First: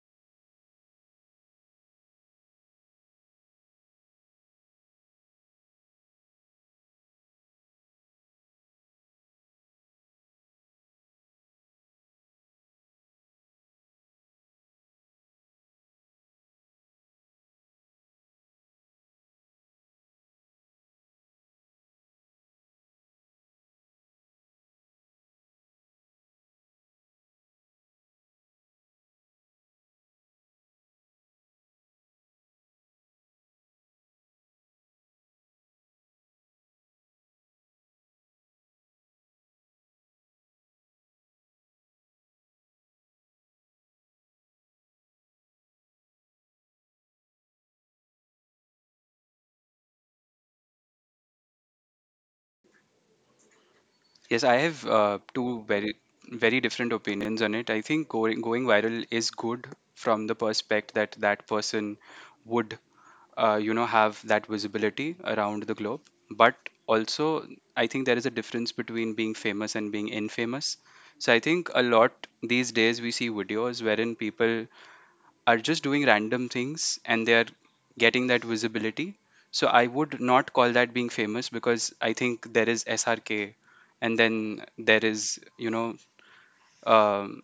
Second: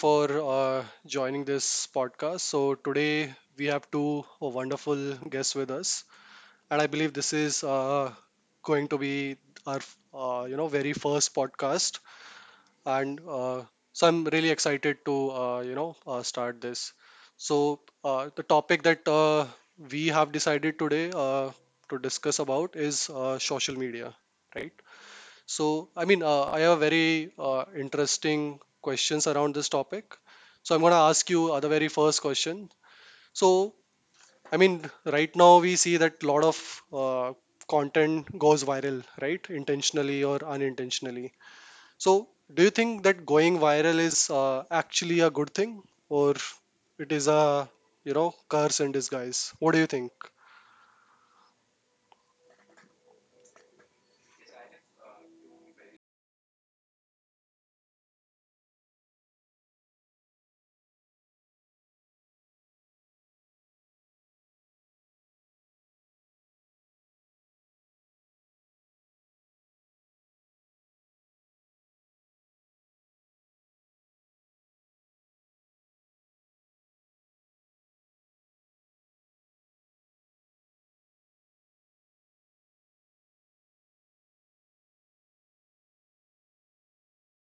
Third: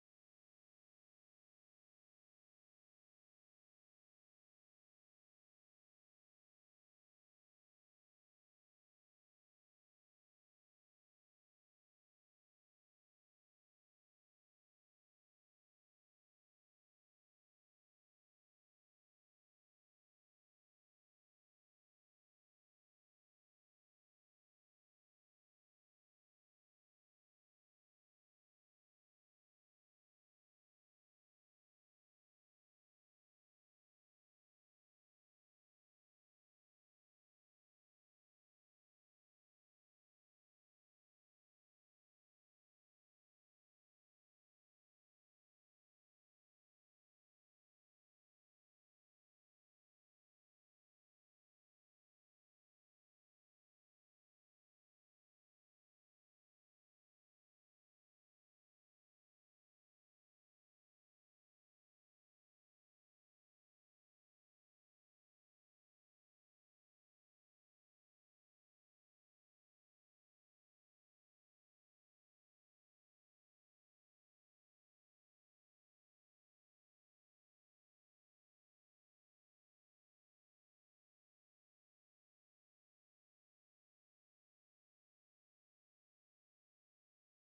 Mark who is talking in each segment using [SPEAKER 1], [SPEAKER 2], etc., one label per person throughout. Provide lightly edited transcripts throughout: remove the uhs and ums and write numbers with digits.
[SPEAKER 1] for joining this podcast. So, today we have two wonderful guests with us, and I believe this is going to be our very first podcast. And so, I'm really excited to start this. So, the topic that we have decided today to discuss about is social media, right? So, I mean, I have very interesting questions around this topic. So, I'm going to ask you the very first question. So, I mean, right now we see that a lot of content goes viral, right? Intentionally or unintentionally. So, do you think that going viral is actually a good thing or it is a, you know, curse in disguise? What do you think?
[SPEAKER 2] Yes, I have 2 very different opinions on it. I think going viral is good from the perspective that that person would have that visibility around the globe. But also, I think there is a difference between being famous and being infamous. So I think a lot these days we see videos wherein people are just doing random things and they are getting that visibility. So I would not call that being famous because I think there is SRK and then there is, um,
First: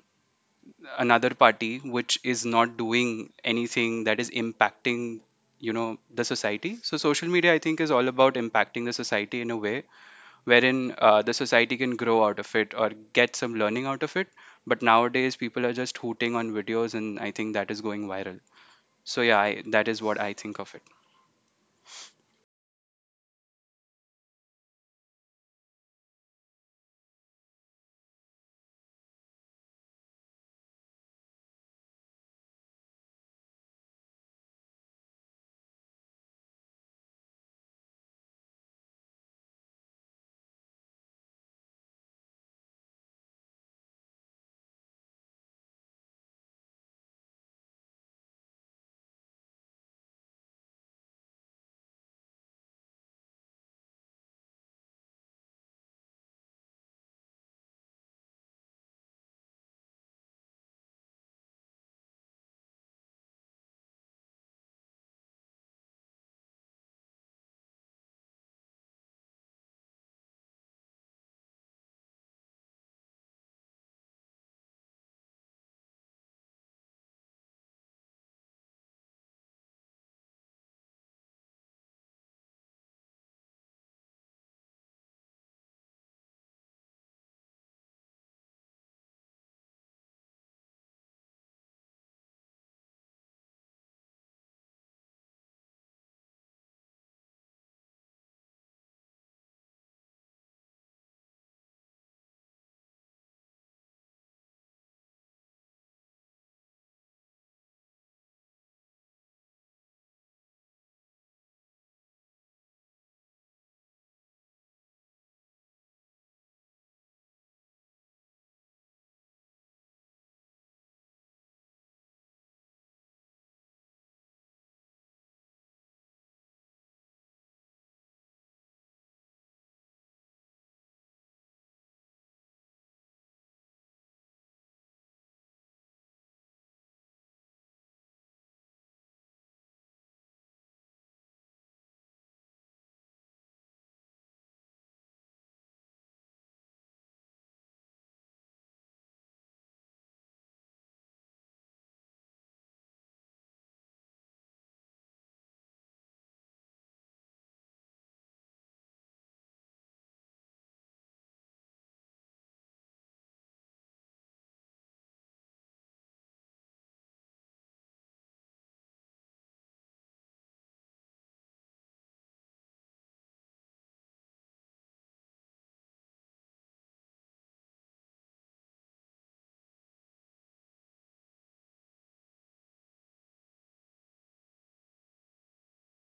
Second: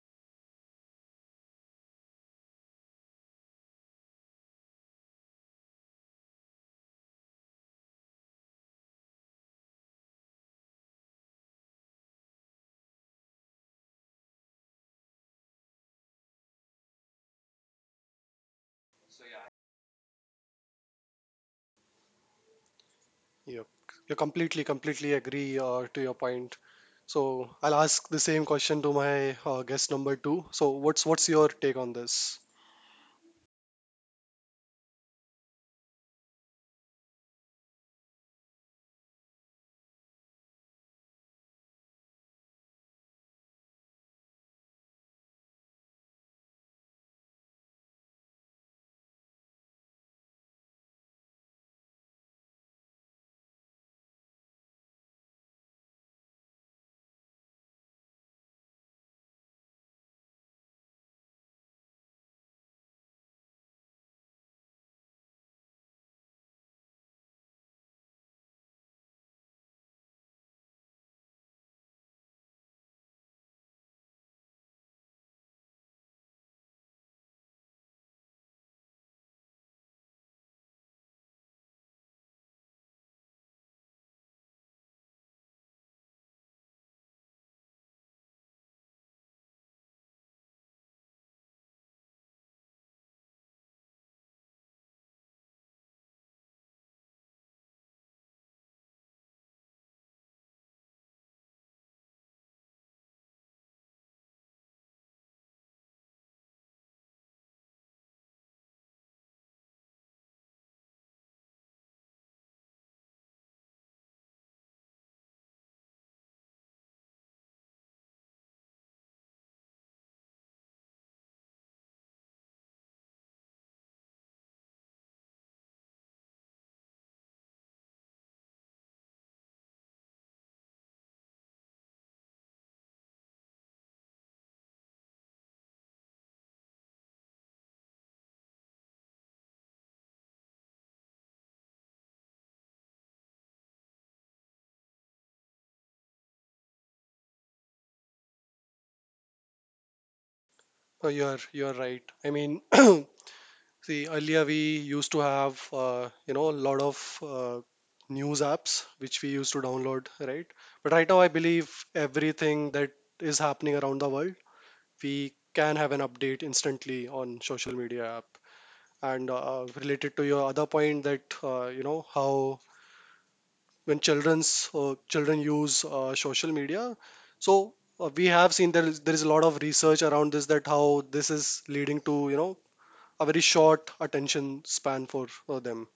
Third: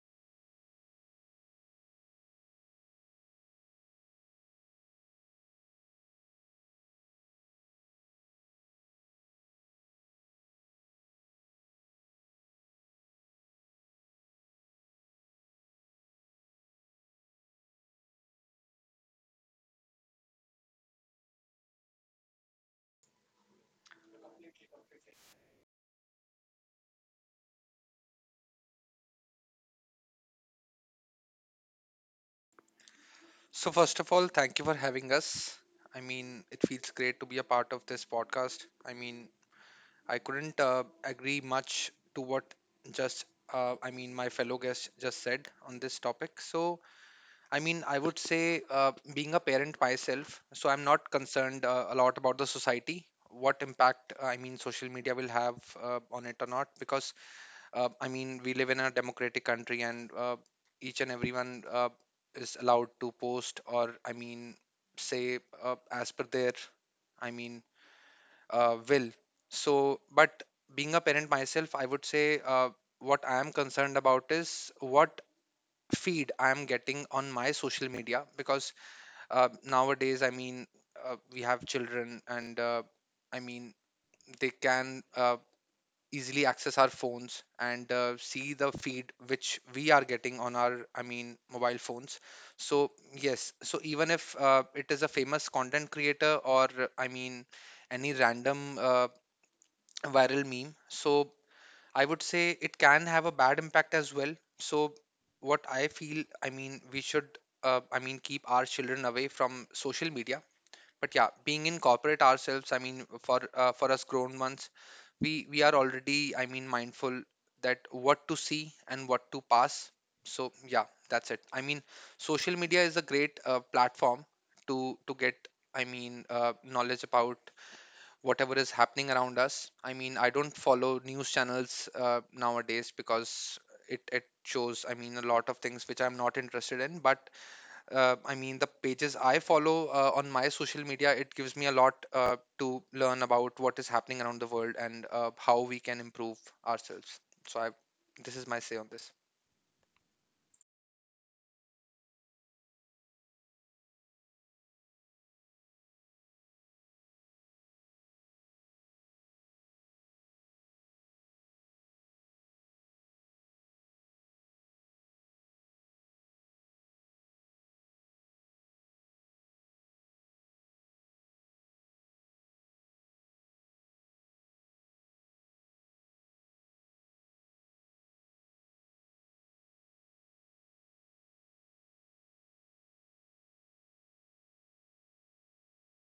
[SPEAKER 2] another party which is not doing anything that is impacting, you know, the society. So social media, I think, is all about impacting the society in a way wherein the society can grow out of it or get some learning out of it. But nowadays, people are just hooting on videos, and I think that is going viral. So yeah, that is what I think of it.
[SPEAKER 1] Yep. You completely, completely agree to your point. So I'll ask the same question to my guest number two. So what's your take on this?
[SPEAKER 3] So, first of all, thank you for having us. It feels great to be a part of this podcast. I couldn't agree much to what just, my fellow guest just said on this topic. So, I would say, being a parent myself, so I'm not concerned a lot about the society, what impact, social media will have on it or not, because we live in a democratic country, and each and everyone is allowed to post or, say as per their, I mean, will. So, but being a parent myself, I would say what I am concerned about is what feed I am getting on my social media because nowadays, we have children, and I mean, they can easily access our phones and see the feed which we are getting on our mobile phones. So yes, so even if it is a famous content creator or any random viral meme, so I would say it can have a bad impact as well. So what I feel, we should keep our children away from social media. But yeah, being in corporate ourselves, for us grown ones, we are already, mindful that what to see and what to pass. So yeah, that's it. I mean, social media is a great platform to get, knowledge about whatever is happening around us. I mean, I don't follow news channels nowadays because it shows, a lot of things which I'm not interested in. But the pages I follow on my social media, it gives me a lot to learn about what is happening around the world and how we can improve ourselves. So I This is my say on this.
[SPEAKER 1] Oh, you're right. I mean, see, earlier we used to have a lot of news apps which we used to download, right? But right now, I believe everything that is happening around the world, we can have an update instantly on social media app. And related to your other point that how when children use social media so we have seen there is a lot of research around this that how this is leading to you know a very short attention span for them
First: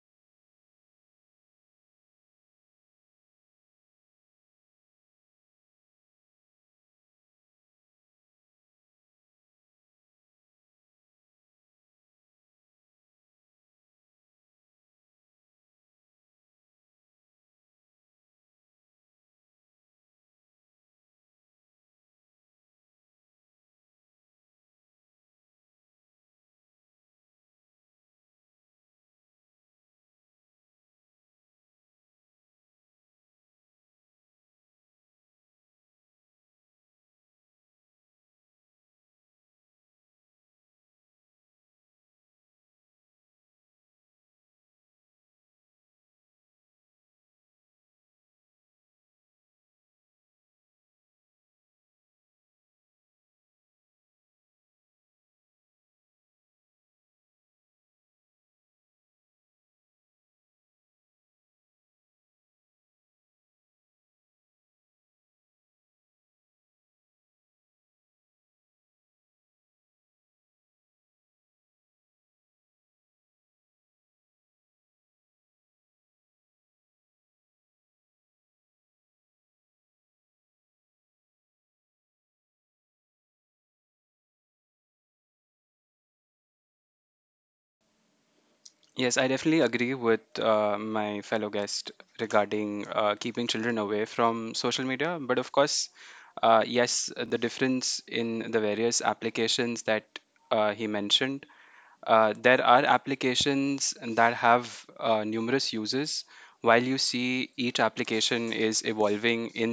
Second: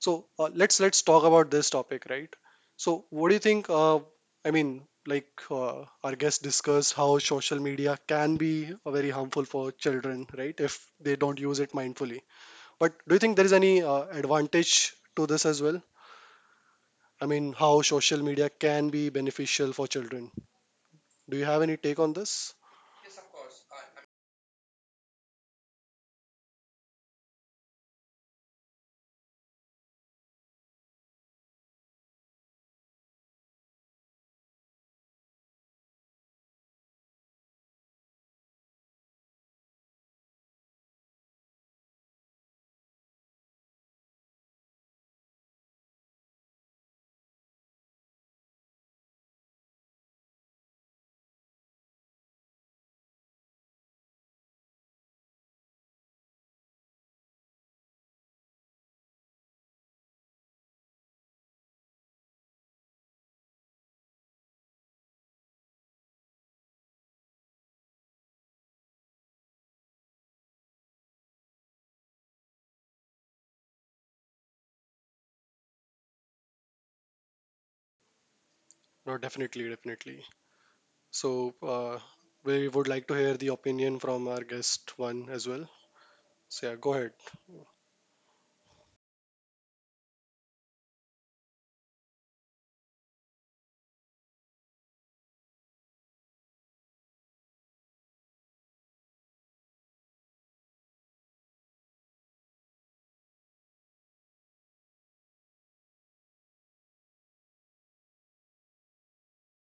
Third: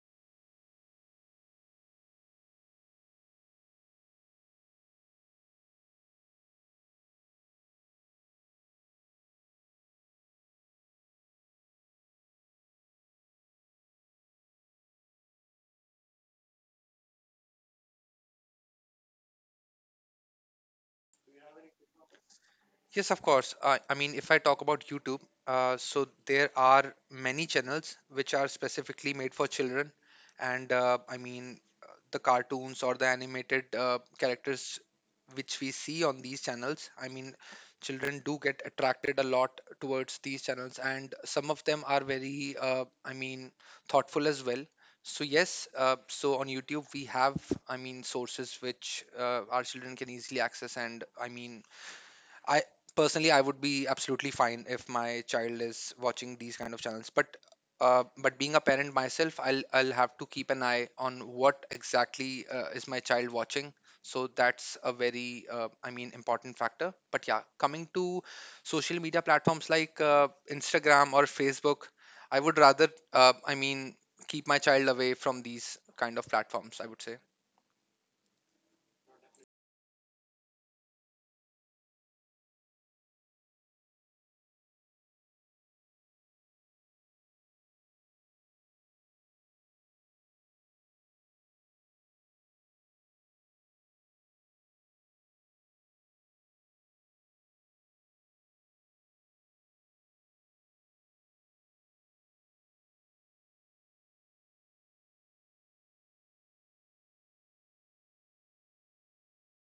[SPEAKER 1] so let's talk about this topic, right? So what do you think? I mean, like our guest discussed how social media can be very harmful for children, right? If they don't use it mindfully, but do you think there is any advantage to this as well? I mean, how social media can be beneficial for children. Do you have any take on this?
[SPEAKER 3] Yes, of course. I mean, if I talk about YouTube, so there are many channels which are specifically made for children, and the cartoons or the animated characters which we see on these channels. Children do get attracted a lot towards these channels, and some of them are very, thoughtful as well. So yes, so on YouTube we have, sources which our children can easily access, and I mean I personally I would be absolutely fine if my child is watching these kind of channels. But being a parent myself, I'll have to keep an eye on what exactly is my child watching. So that's a very important factor. But yeah, coming to social media platforms like Instagram or Facebook, I would rather keep my child away from these kind of platforms, I would say.
[SPEAKER 1] No, definitely, definitely. So, we would like to hear the opinion from our guest one as well. So, yeah, go ahead.
[SPEAKER 2] Yes, I definitely agree with my fellow guest regarding keeping children away from social media. But of course, yes, the difference in the various applications that he mentioned. There are applications that have numerous uses. While you see each application is evolving in,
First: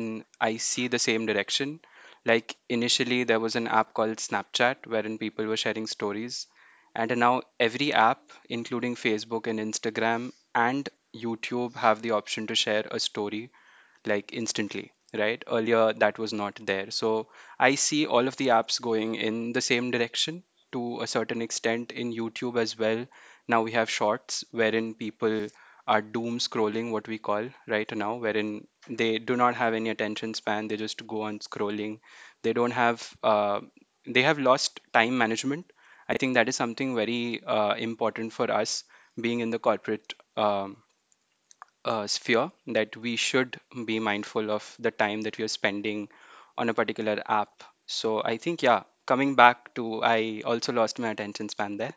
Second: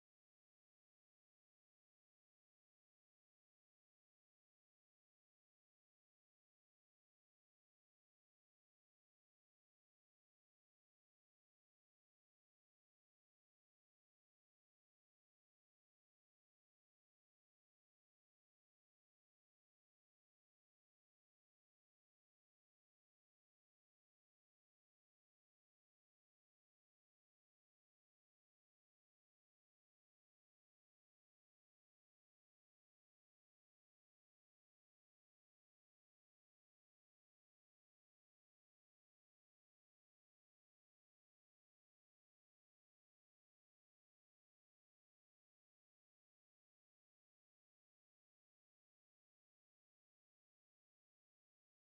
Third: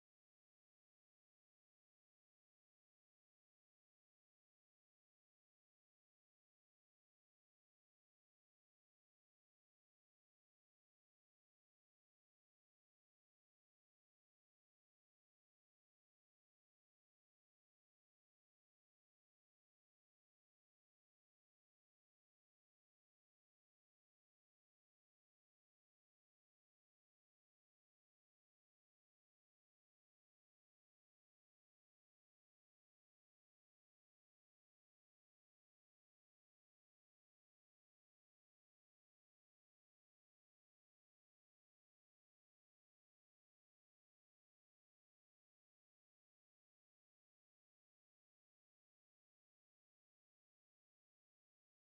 [SPEAKER 2] I see the same direction. Like initially, there was an app called Snapchat wherein people were sharing stories. And now every app, including Facebook and Instagram and YouTube, have the option to share a story like instantly, right? Earlier that was not there, so I see all of the apps going in the same direction to a certain extent. In YouTube as well, now we have shorts wherein people are doom scrolling, what we call right now, wherein they do not have any attention span, they just go on scrolling. They don't have they have lost time management. I think that is something very important for us being in the corporate sphere, that we should be mindful of the time that we are spending on a particular app. So I think, yeah, coming back to, I also lost my attention span there,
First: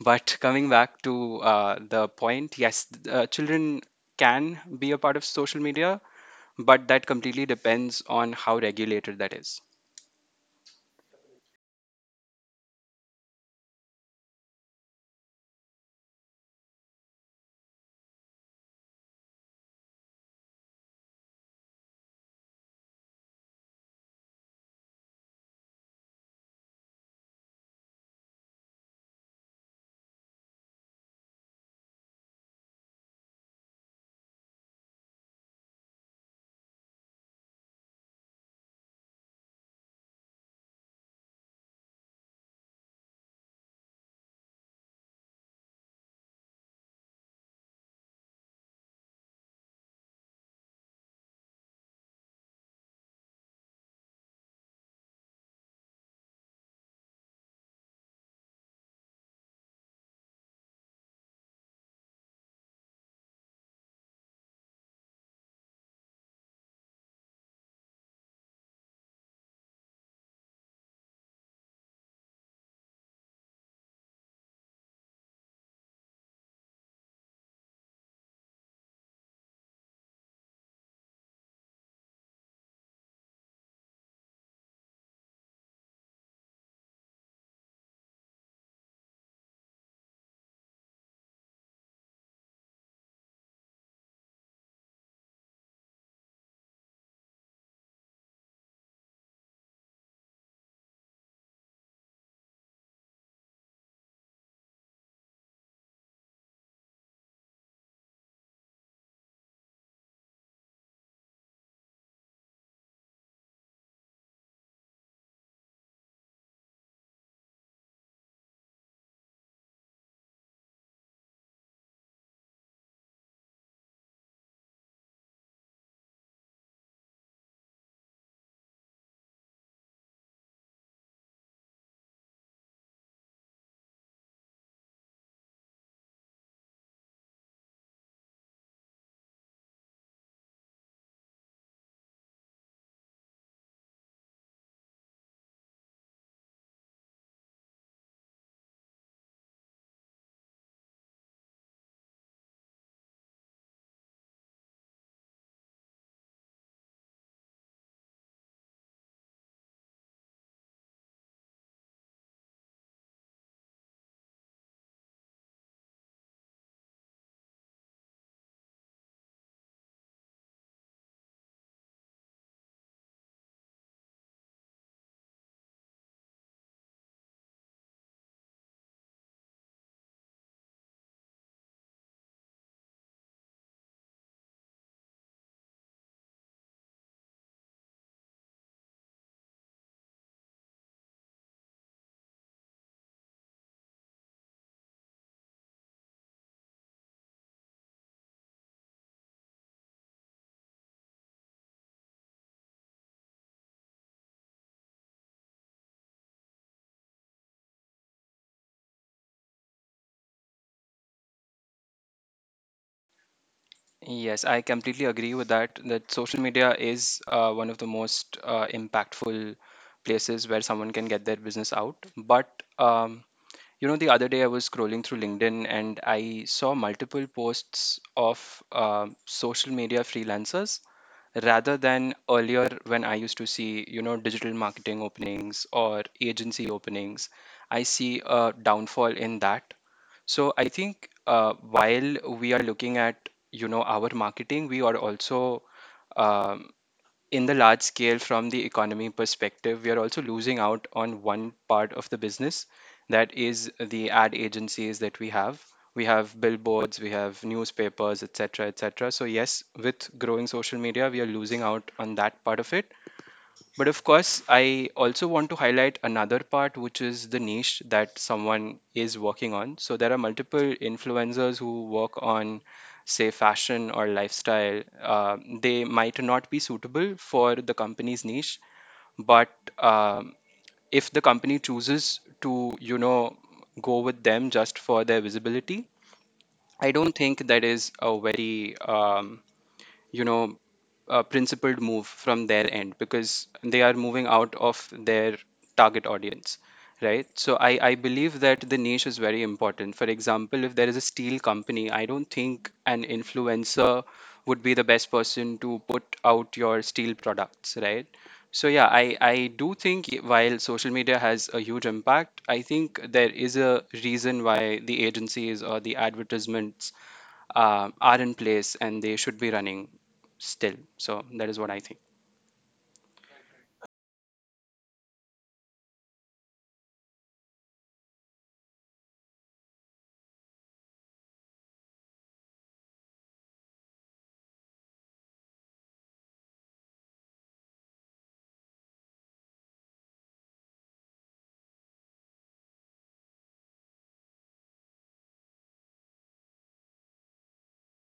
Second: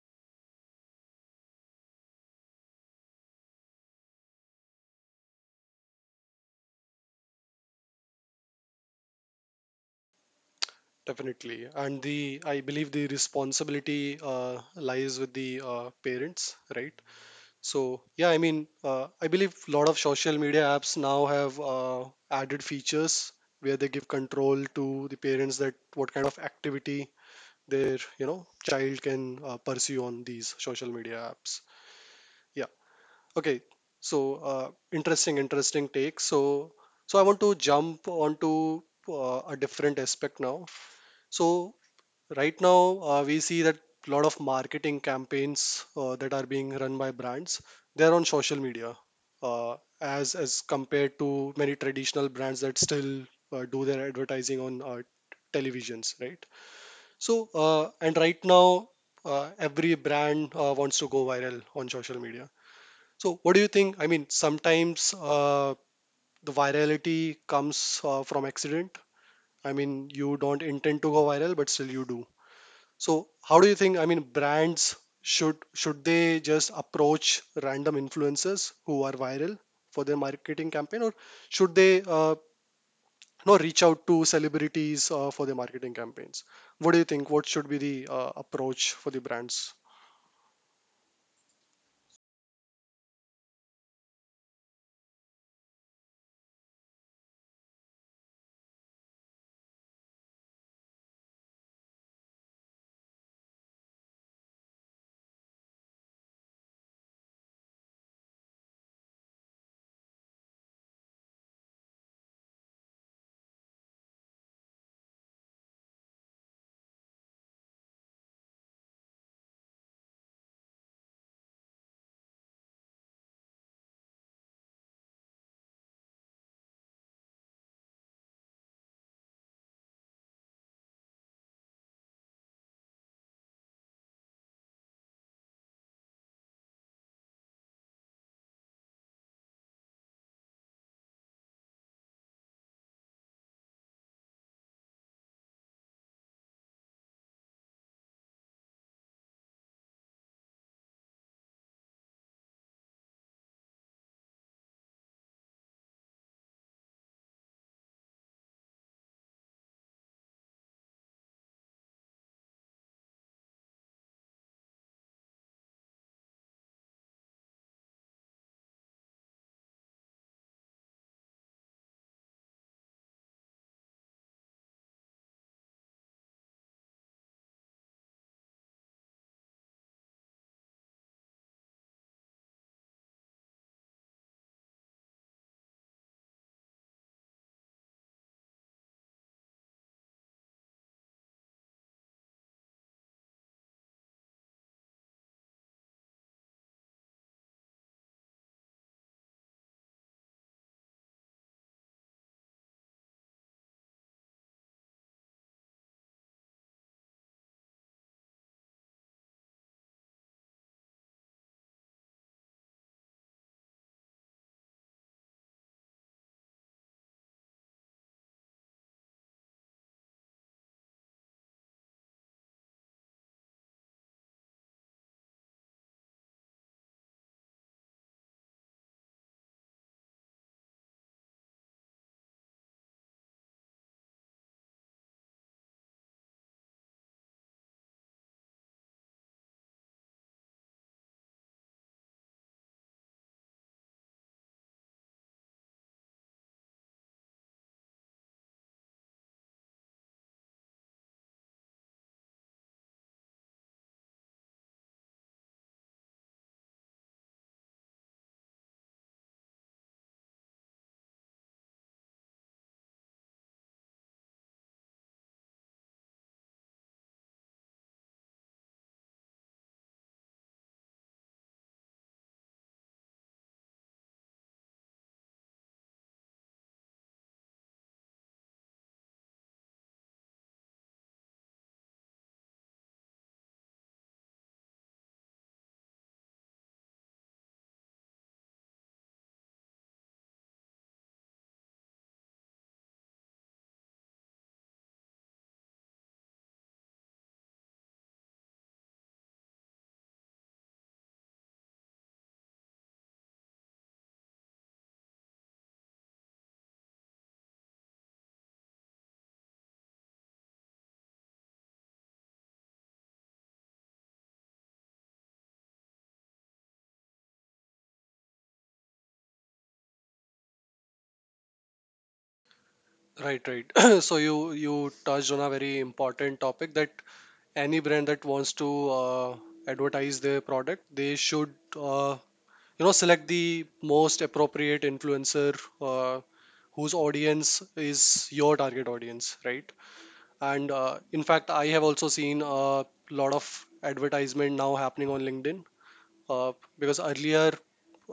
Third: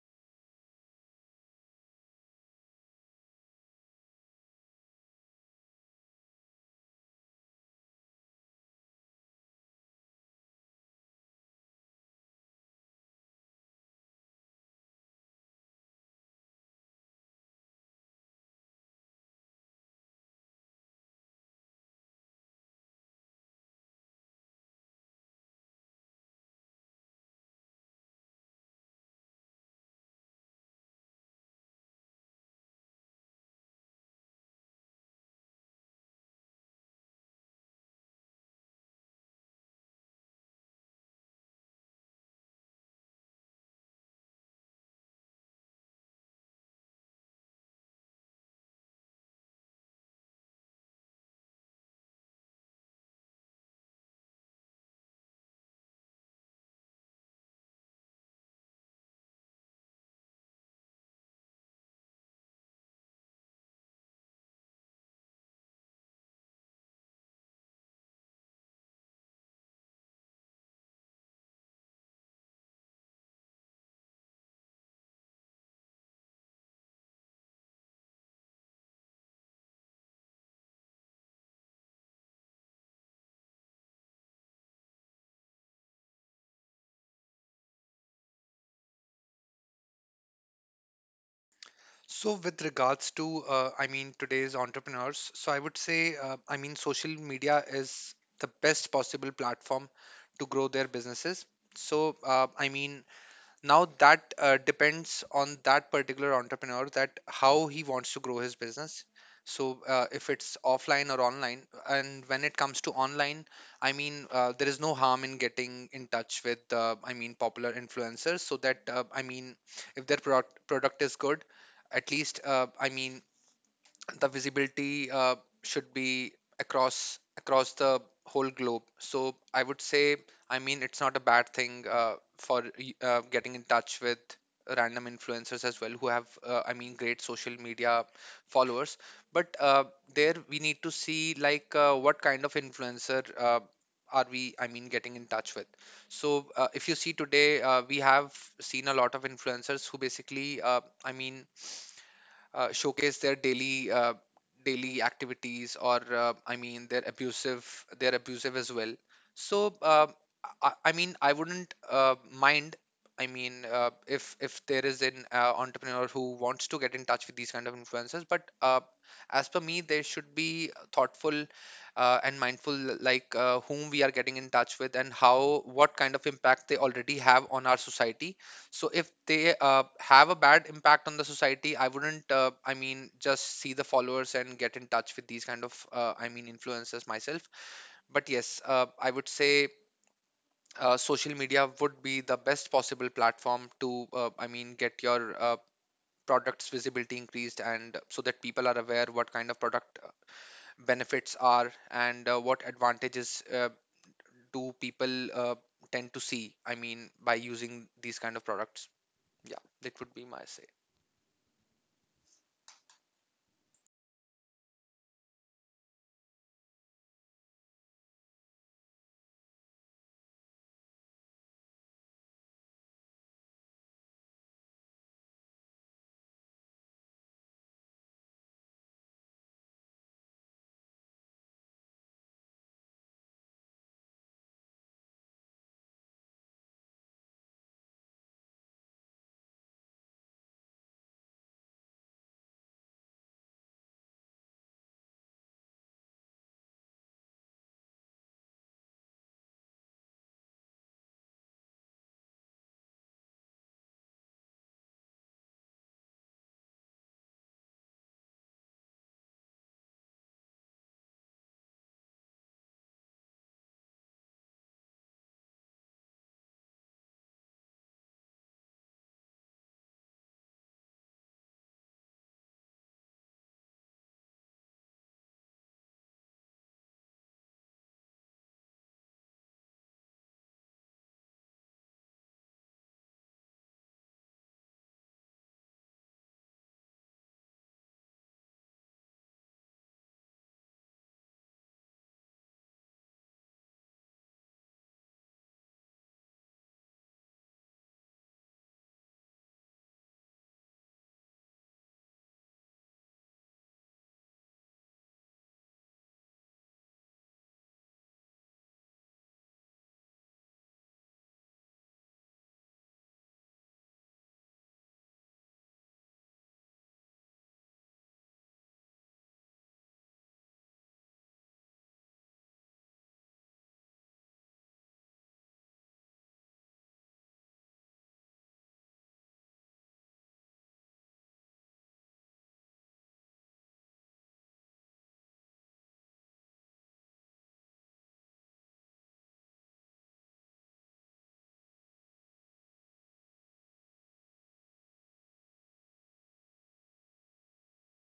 [SPEAKER 2] but coming back to the point, yes, children can be a part of social media, but that completely depends on how regulated that is.
[SPEAKER 1] Definitely. And the, I believe the responsibility lies with the parents, right? So, yeah, I mean, I believe a lot of social media apps now have added features where they give control to the parents that what kind of activity their you know child can pursue on these social media apps. Yeah. Okay. So interesting, take. So so I want to jump onto a different aspect now. So right now we see that a lot of marketing campaigns that are being run by brands, they're on social media, uh, as compared to many traditional brands that still do their advertising on televisions, right? So, and right now, every brand wants to go viral on social media. So, what do you think? I mean, sometimes the virality comes from accident. I mean, you don't intend to go viral, but still you do. So, how do you think? I mean, brands should they just approach random influencers who are viral for their marketing campaign, or should they reach out to celebrities for their marketing campaigns? What do you think? What should be the approach for the brands?
[SPEAKER 3] So, with regards to, today's entrepreneurs, so I would say, social media is the best possible platform to grow their businesses. So, now that depends on that particular entrepreneur, that how he wants to grow his business. So if it's offline or online. And when it comes to online, there is no harm in getting in touch with, popular influencers, so that if their product is good, at least, the visibility should be across the whole globe. So I would say, it's not a bad thing getting in touch with random influencers as well, who have great social media followers. But there we need to see, like what kind of influencer are we getting in touch with. So if you see today, we have seen a lot of influencers who basically showcase their daily activities, or they're abusive, they're abusive as well. So I wouldn't mind, if there is an entrepreneur who wants to get in touch with these kind of influencers. But as per me, they should be thoughtful and mindful, like whom we are getting in touch with and how, what kind of impact they already have on our society. So if they have a bad impact on the society, I wouldn't just see the followers and get in touch with these kind of, influencers myself. But yes, I would say social media would be the best possible platform to, get your product's visibility increased, and so that people are aware what kind of product benefits are, and what advantages do people tend to see, by using these kind of products. Yeah, that would be my say.
[SPEAKER 2] Yes, I completely agree with that, that social media is one of the most impactful places where someone can get their business out. But you know, the other day I was scrolling through LinkedIn and I saw multiple posts of social media freelancers rather than earlier when I used to see, you know, digital marketing openings or agency openings. I see a downfall in that. So I think while we are looking at, you know, our marketing, we are also um, in the large scale, from the economy perspective, we are also losing out on one part of the business, that is the ad agencies that we have. We have billboards, we have newspapers, etc., etc. So yes, with growing social media, we are losing out on that part of it. But of course, I also want to highlight another part, which is the niche that someone is working on. So there are multiple influencers who work on, say, fashion or lifestyle. They might not be suitable for the company's niche, but um, if the company chooses to, you know, go with them just for their visibility, I don't think that is a very you know, a principled move from their end, because they are moving out of their target audience, right? So I believe that the niche is very important. For example, if there is a steel company, I don't think an influencer would be the best person to put out your steel products, right? So yeah, I do think while social media has a huge impact, I think there is a reason why the agencies or the advertisements are in place and they should be running still. So that is what I think.
[SPEAKER 1] Right, right. So you touched on a very important topic that any brand that wants to uh, advertise their product, they should uh, select the most appropriate influencer uh, whose audience is your target audience, right? And in fact, I have also seen a lot of advertisement now happening on LinkedIn, uh, because earlier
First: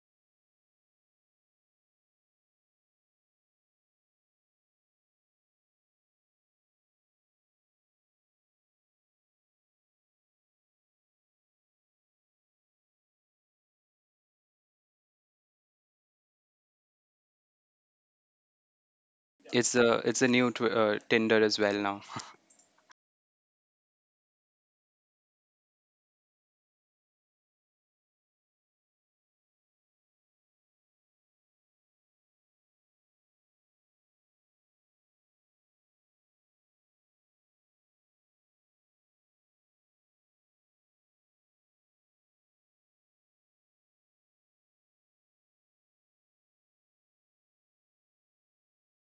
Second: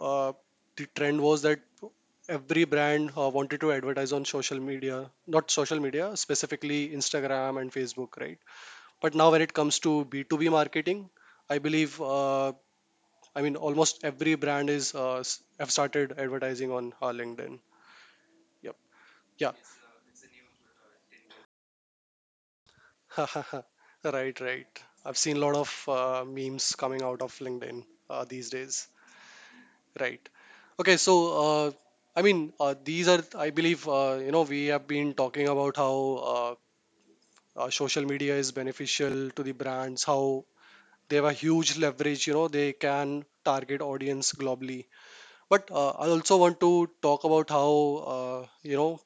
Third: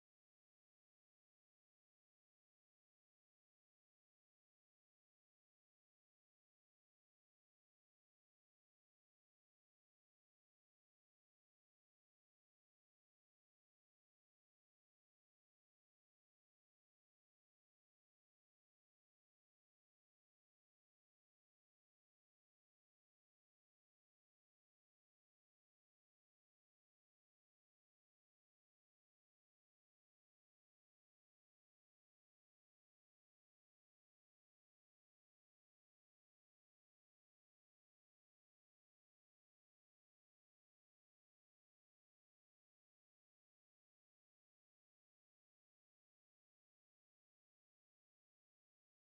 [SPEAKER 1] uh, the trend was that every brand wanted to advertise on social media, not social media specifically, Instagram and Facebook, right? But now when it comes to B2B marketing, I believe almost every brand is have started advertising on LinkedIn. Yep. Yeah.
[SPEAKER 2] It's a new Tinder as well now.
[SPEAKER 1] Right, right. I've seen a lot of memes coming out of LinkedIn these days. Right. Okay. So, uh, these are, I believe, we have been talking about how uh, social media is beneficial to the brands, how they have a huge leverage, you know, they can target audience globally. But I also want to talk about how, uh, you know,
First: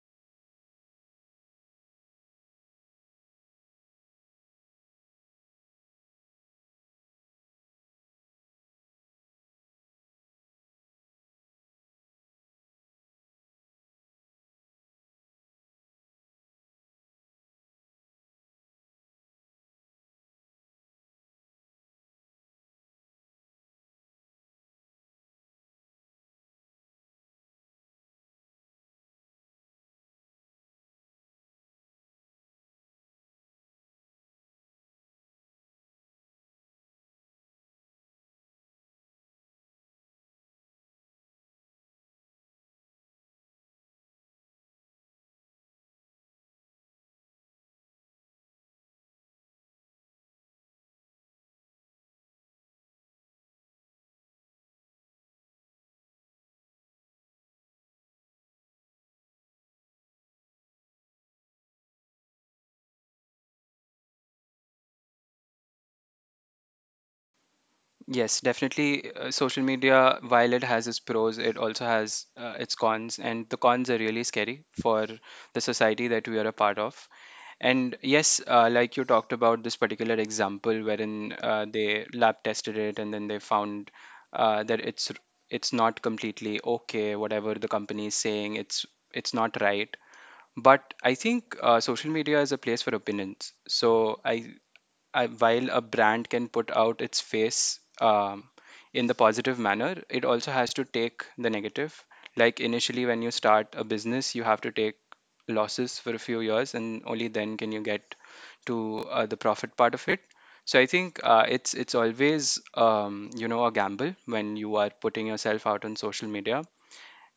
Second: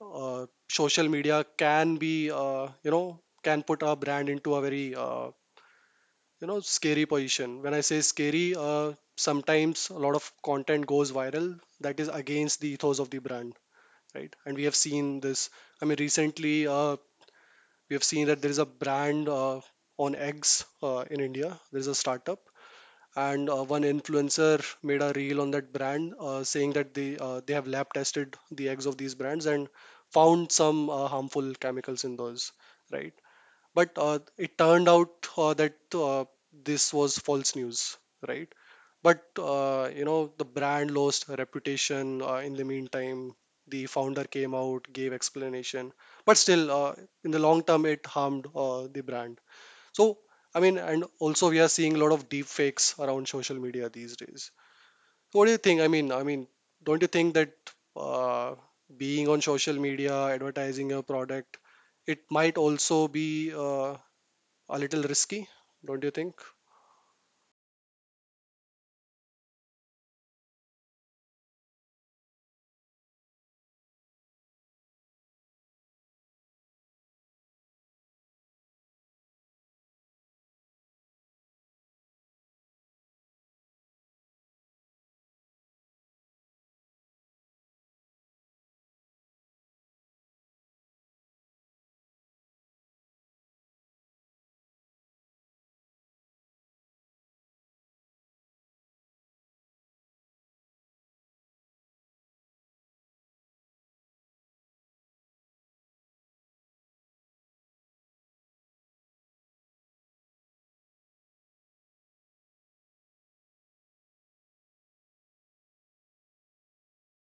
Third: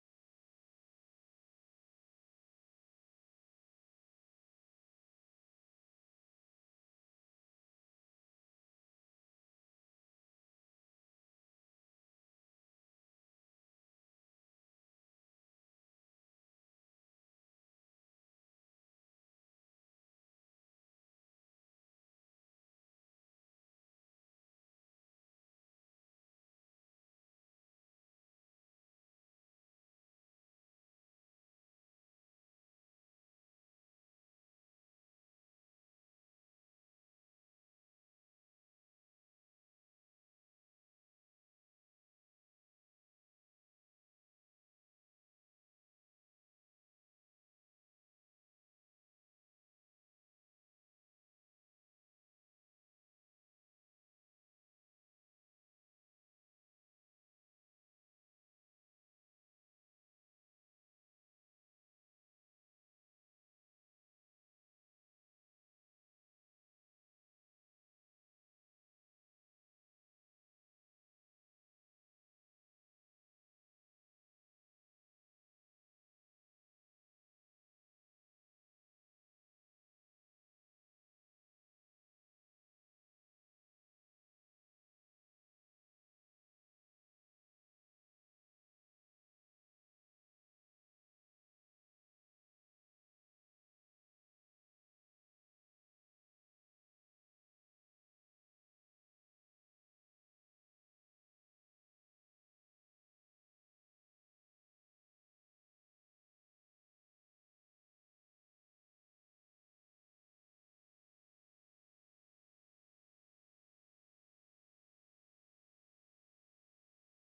[SPEAKER 1] social media can be, can put a brand into a very scary position. When I say scary, sometimes a lot of content goes viral that is against the ethos of the brand, right? And we have seen this. I mean, recently we have seen that there is a brand on eggs in India, there is a startup, and one influencer made a reel on that brand saying that they have lab tested the eggs of these brands and found some harmful chemicals in those, right? But it turned out that this was false news, right? But the brand lost her reputation in the meantime. The founder came out, gave explanation, but still, in the long term, it harmed the brand. So, I mean, and also we are seeing a lot of deep fakes around social media these days. So what do you think? I mean, don't you think that uh, being on social media, advertising your product, it might also be a little risky, don't you think?
[SPEAKER 2] Yes, definitely. Social media, while it has its pros, it also has its cons, and the cons are really scary for the society that we are a part of. And yes, like you talked about this particular example wherein they lab tested it and then they found that it's not completely okay, whatever the company is saying, it's not right. But I think social media is a place for opinions. So I, while a brand can put out its face in the positive manner, it also has to take the negative. Like initially, when you start a business, you have to take losses for a few years, and only then can you get to the profit part of it. So I think it's always you know, a gamble when you are putting yourself out on social media,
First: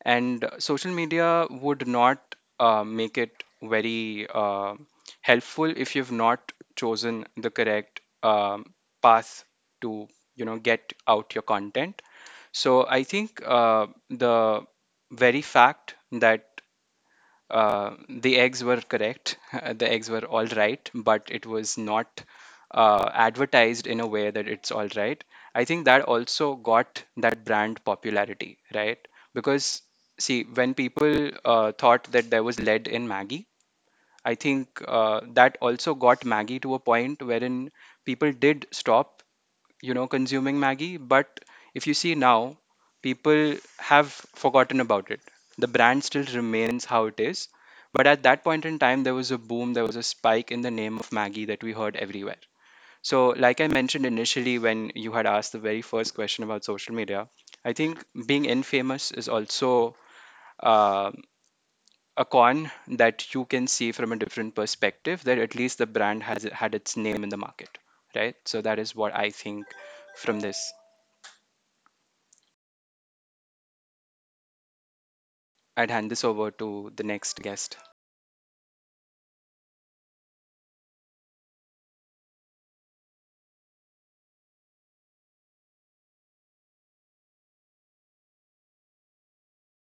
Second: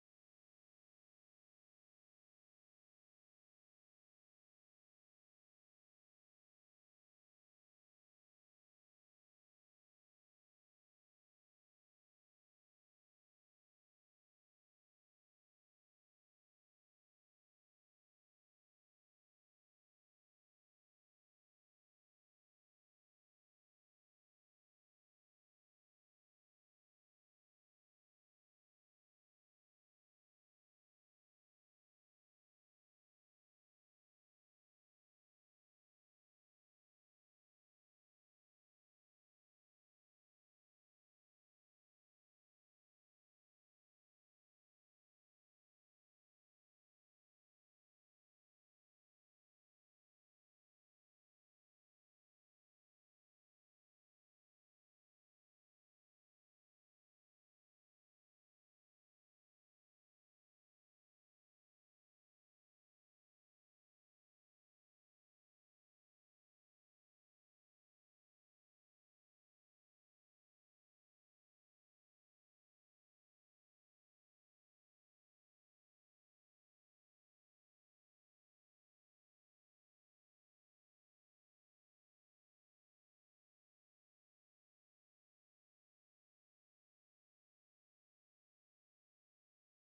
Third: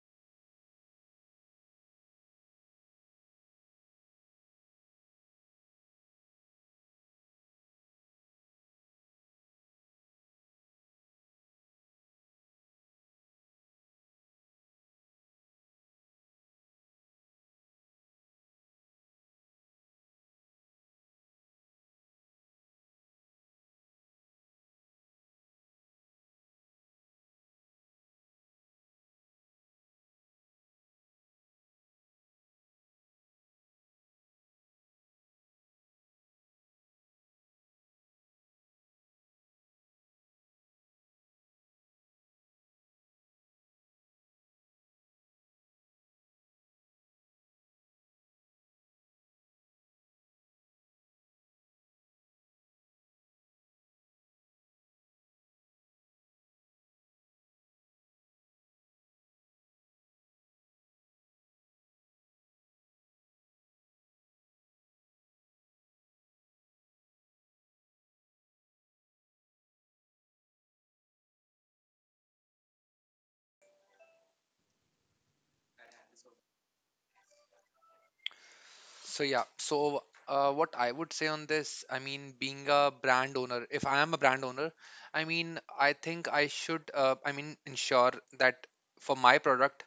[SPEAKER 2] and social media would not make it very helpful if you've not chosen the correct path to, you know, get out your content. So I think the very fact that the eggs were correct. The eggs were all right, but it was not advertised in a way that it's all right. I think that also got that brand popularity, right? Because, see, when people thought that there was lead in Maggie, I think that also got Maggie to a point wherein people did stop, you know, consuming Maggie. But if you see now, people have forgotten about it. The brand still remains how it is. But at that point in time, there was a boom, there was a spike in the name of Maggie that we heard everywhere. So, like I mentioned initially, when you had asked the very first question about social media, I think being infamous is also, uh, a con that you can see from a different perspective, that at least the brand has had its name in the market, right? So that is what I think. From this, I'd hand this over to the next guest.
[SPEAKER 3] So yeah, so what I would say on this, being a brand owner, if I am a brand owner, I think I should, ensure that for my product,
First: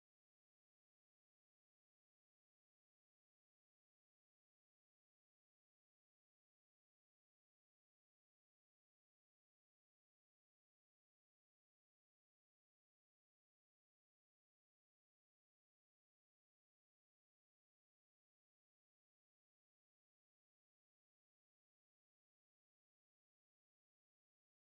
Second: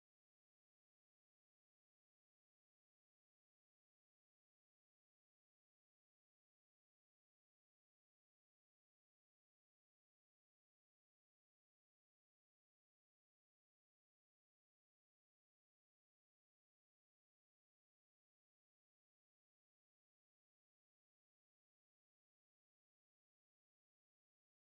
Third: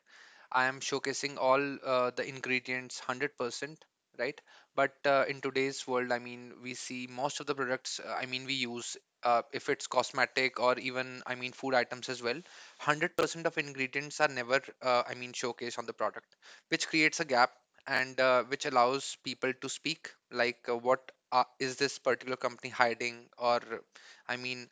[SPEAKER 3] I am showcasing all the ingredients 100%, right? But in today's world, we see most of the products, we use, if it's cosmetic or even, food items as well, 100% of ingredients are never, showcased on the product, which creates a gap and which allows people to speak, like what is this particular company hiding, or I mean,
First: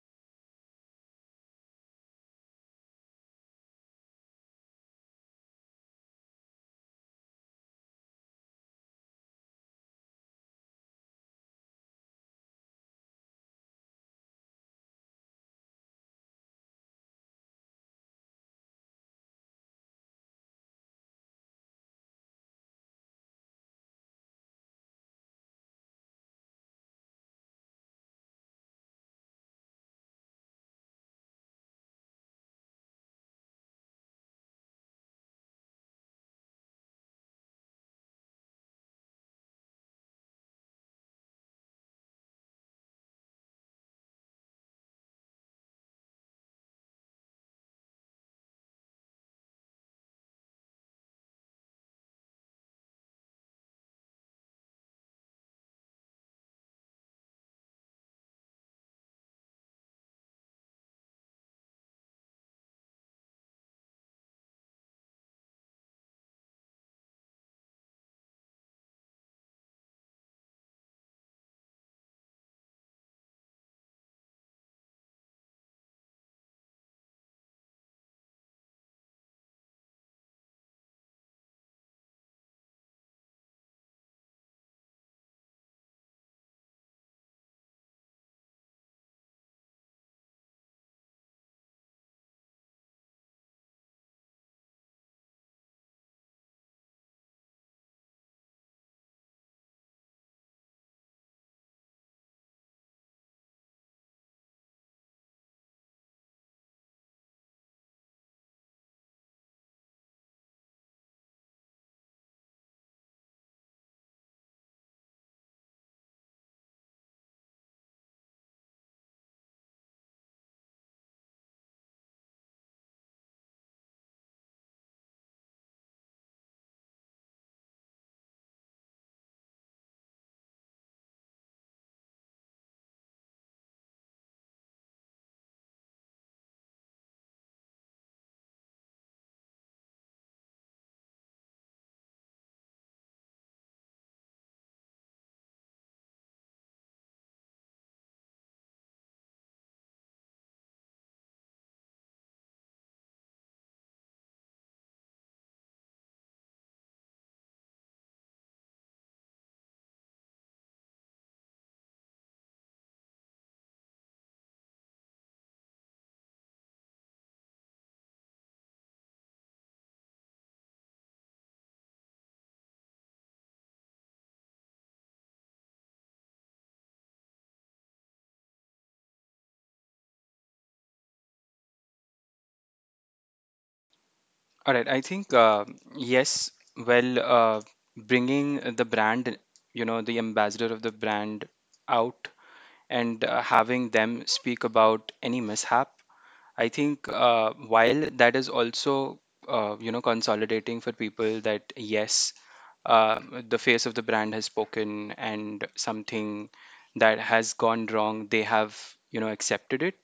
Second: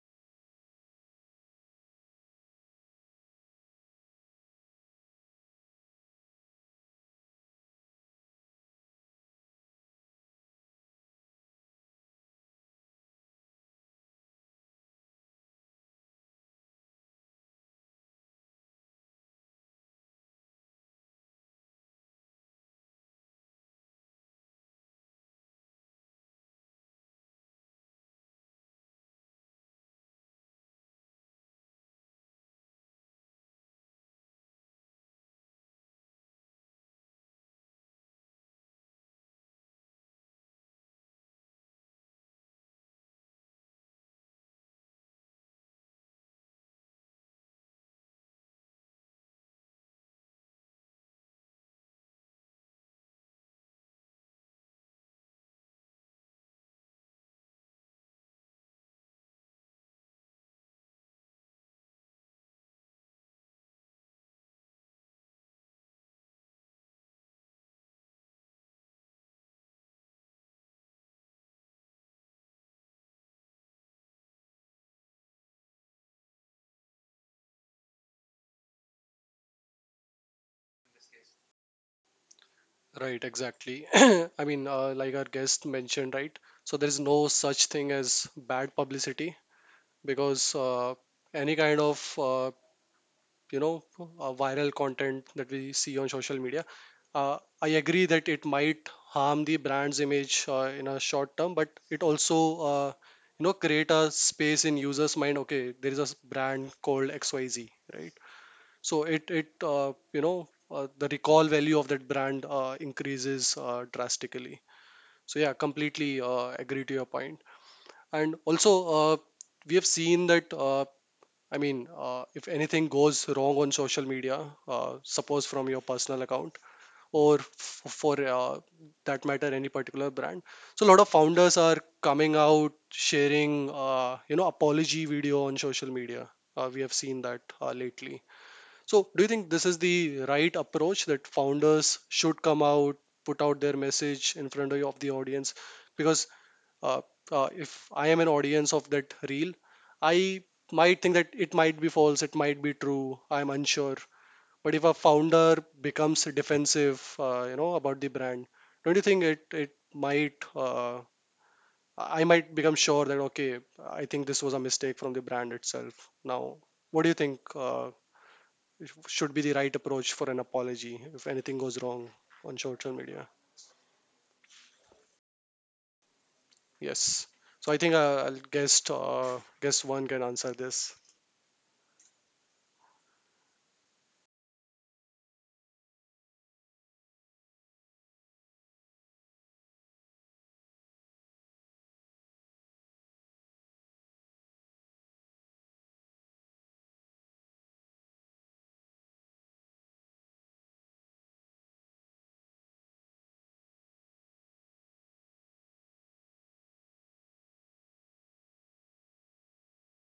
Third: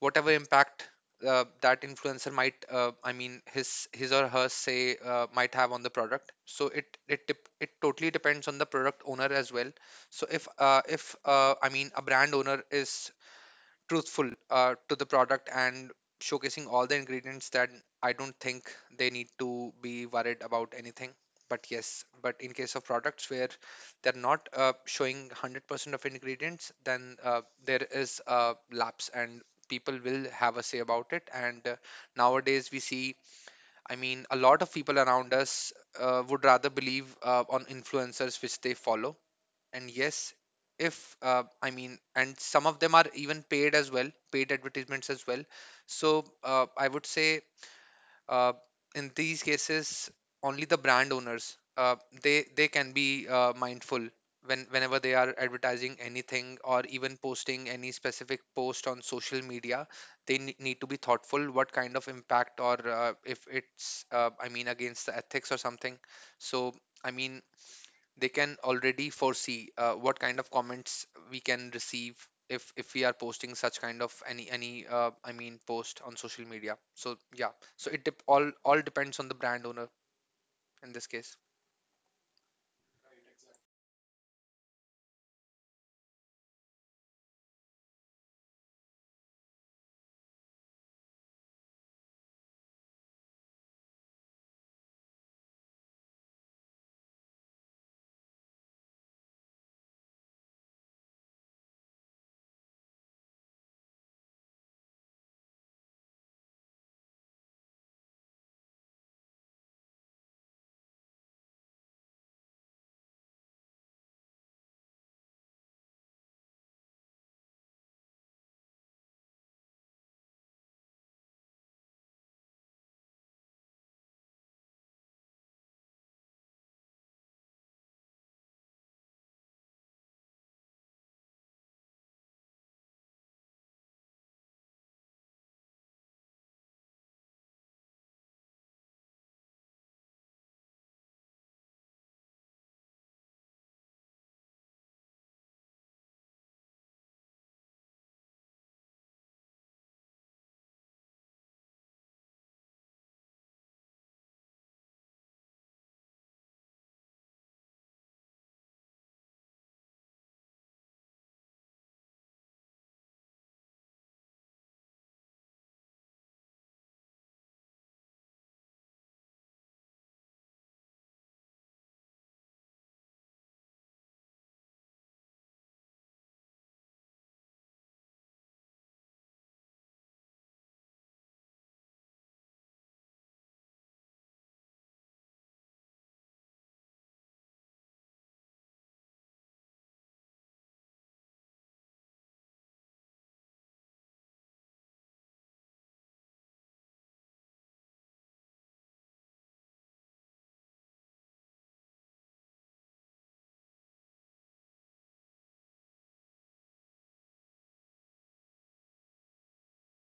[SPEAKER 3] whatever impact that influencer might, his or her say might have on the product. So it totally depends on the product owner as well. So if a brand owner is truthful to the product and showcasing all the ingredients, that I don't think they need to be worried about anything. But yes, but in case of products where they're not showing 100% of ingredients, then there is a lapse, and people will have a say about it. And nowadays we see, a lot of people around us would rather believe on influencers which they follow. And yes, if I mean and some of them are even paid as well, paid advertisements as well. So I would say uh, in these cases, only the brand owners, they can be mindful when, whenever they are advertising anything or even posting any specific post on social media, need to be thoughtful, what kind of impact, or if it's against the ethics or something. So, i mean they can already foresee what kind of comments we can receive if we are posting such kind of any post on social media. So yeah, so it all depends on the brand owner in this case.
[SPEAKER 1] Right, exactly. I mean, like our guest mentioned, right? So there is no such thing as bad publicity, because any kind of viral content that we see on social media, I agree that it might harm the brand's image in a short term, but it also uh, create a space in users' mind. Okay, there is a brand called XYZ, right? So it you know the recall value of that brand increases drastically. So yeah, completely agree to your point. And also we have seen that if anything goes wrong on social media, suppose from your personal account or for that matter any particular brand, so a lot of founders are coming out sharing apology video on social media. We have seen that lately. So, do you think this is the right approach that founders should come out, put out their message in front of the audience? Because uh, if I am an audience of that reel, I might think that it might be false, it might be true, I'm unsure. But if a founder becomes defensive, about the brand, don't you think it it might I might become sure that okay, I think this was a mistake from the brand itself. Now, what do you think should be the right approach for an apology if anything goes wrong on social media. Yes. So I think I'll guess guess one can answer this.
[SPEAKER 2] All right, I think yes, well, bringing the brand, you know, the ambassador of the brand out and having them speak about any mishap, I think while that is also you know, consolidating for people that yes, uh, the face of the brand has spoken, and something that has gone wrong, they have, you know, accepted it.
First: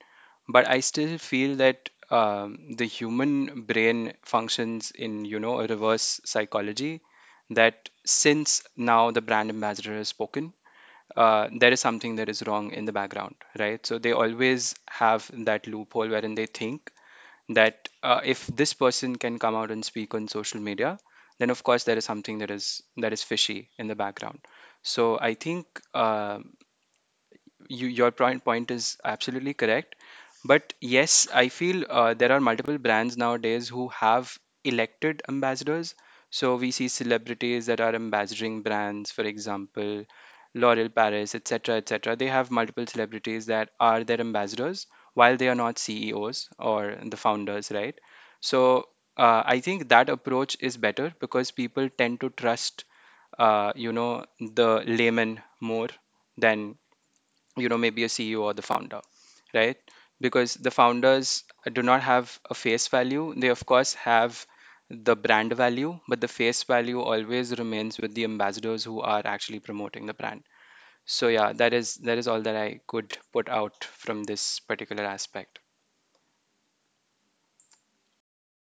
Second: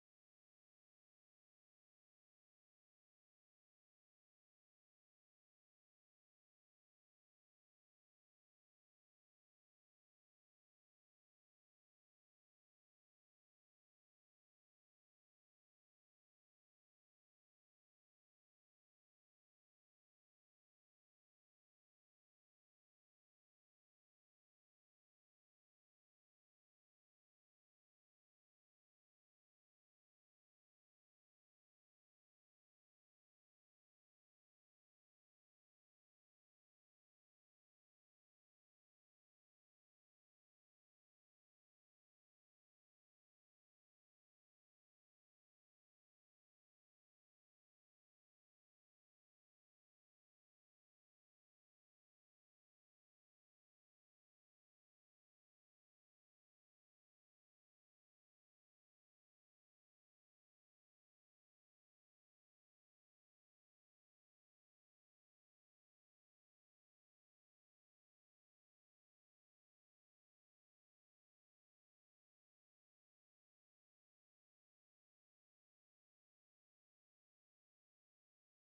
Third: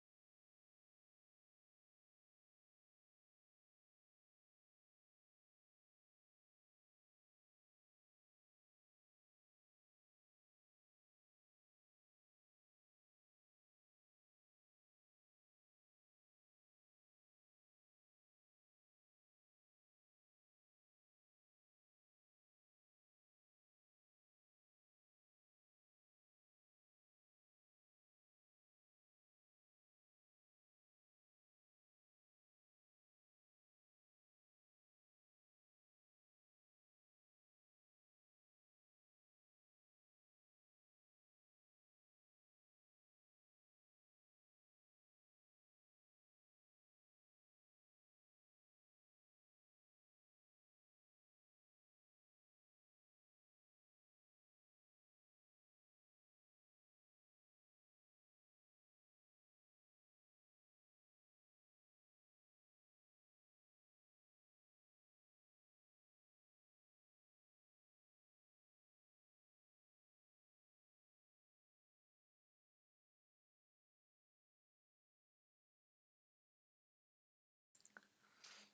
[SPEAKER 2] But I still feel that the human brain functions in, you know, a reverse psychology, that since now the brand ambassador has spoken, there is something that is wrong in the background, right? So they always have that loophole wherein they think that if this person can come out and speak on social media, then of course there is something that is fishy in the background. So I think. Um, you, your point is absolutely correct. But yes, I feel there are multiple brands nowadays who have elected ambassadors. So we see celebrities that are ambassadoring brands, for example, L'Oreal Paris, etc., etc. They have multiple celebrities that are their ambassadors, while they are not CEOs or the founders, right? So I think that approach is better because people tend to trust, you know, the layman more than, you know, maybe a CEO or the founder, right? Because the founders do not have a face value, they of course have the brand value, but the face value always remains with the ambassadors who are actually promoting the brand. So yeah, that is all that I could put out from this particular aspect.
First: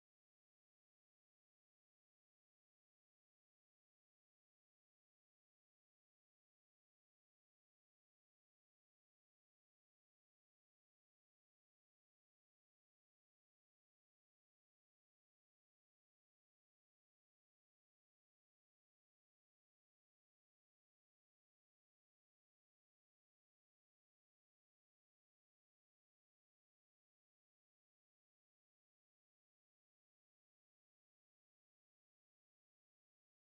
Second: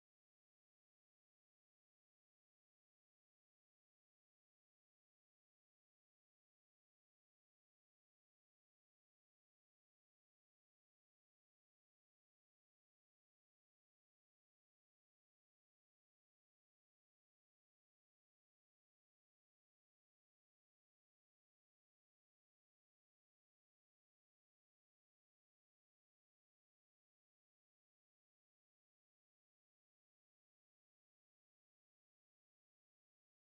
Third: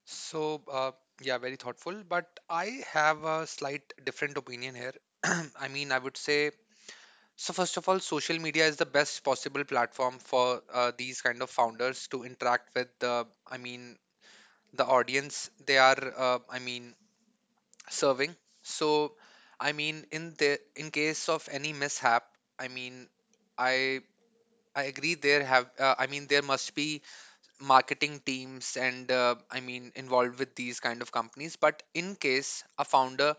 [SPEAKER 3] So yeah, very thoughtful. But I have a slight different opinion here. I would say so. First of all, social media is the best possible platform for these kind of founders to interact with the, the audience they are, serving. So, in the, in case of any mishap, I mean, I I agree there have, there must be marketing teams and involved with these kind of companies. But in case a founder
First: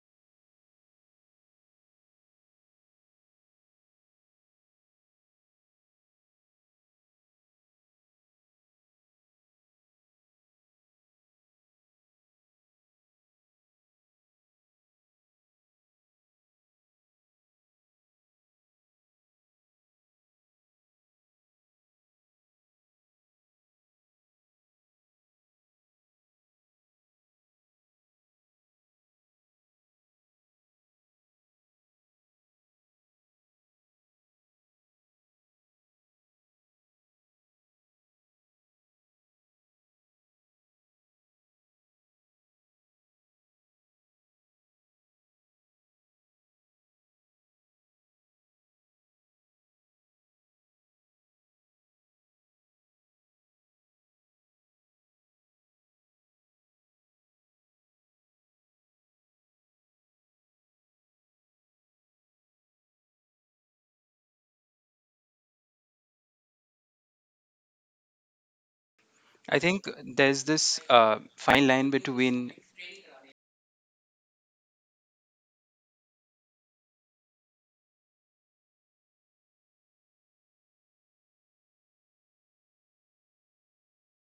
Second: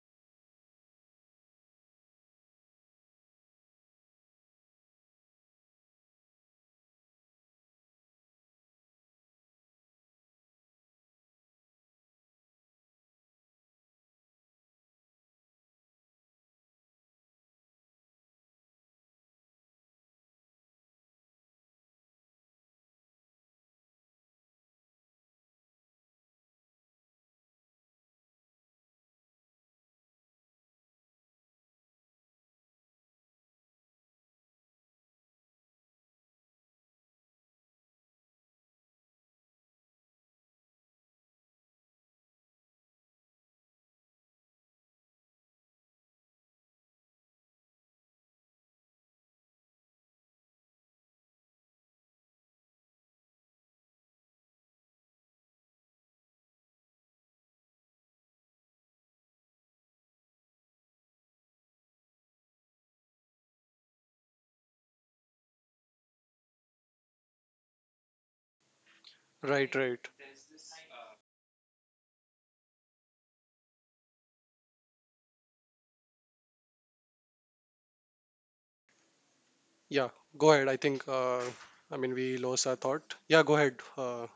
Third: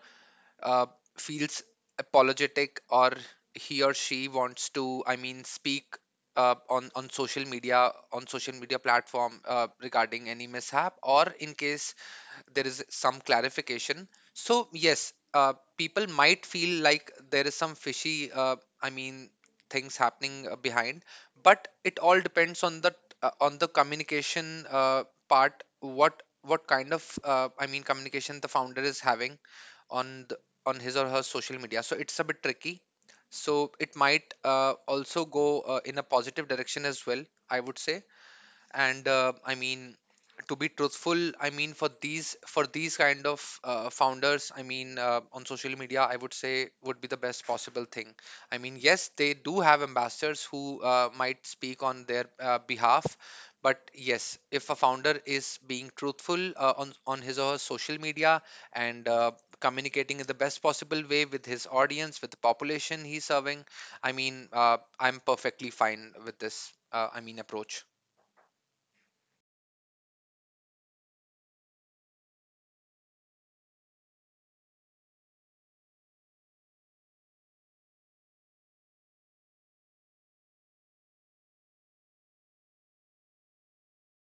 [SPEAKER 3] uh, feels apologetic, or he or she wants to, speak on social media, on social media platform, regarding any mishap or in case there is some clarification. So yes, people might feel like there is some fishy, I mean, things happening behind, but it all depends on the communication part. What kind of communication the founder is having on the, on his or her social media. So it's a bit tricky. So it might also go in a positive direction as well, I would say. And to be truthful, for these kind of founders, on social media, I would say would be the best possible thing. I mean, yes, they do have ambassadors who might speak on their behalf. But yes, if a founder is being truthful on his or her social media and communicating in the best possible way with his audience, with the population he's serving, I'm perfectly fine with this approach.
[SPEAKER 2] I
[SPEAKER 1] Right,
[SPEAKER 2] think
[SPEAKER 1] right.
[SPEAKER 2] there's this fine line between.
[SPEAKER 1] Yeah, go ahead. I think I mean we lost our thought. Yeah, go ahead.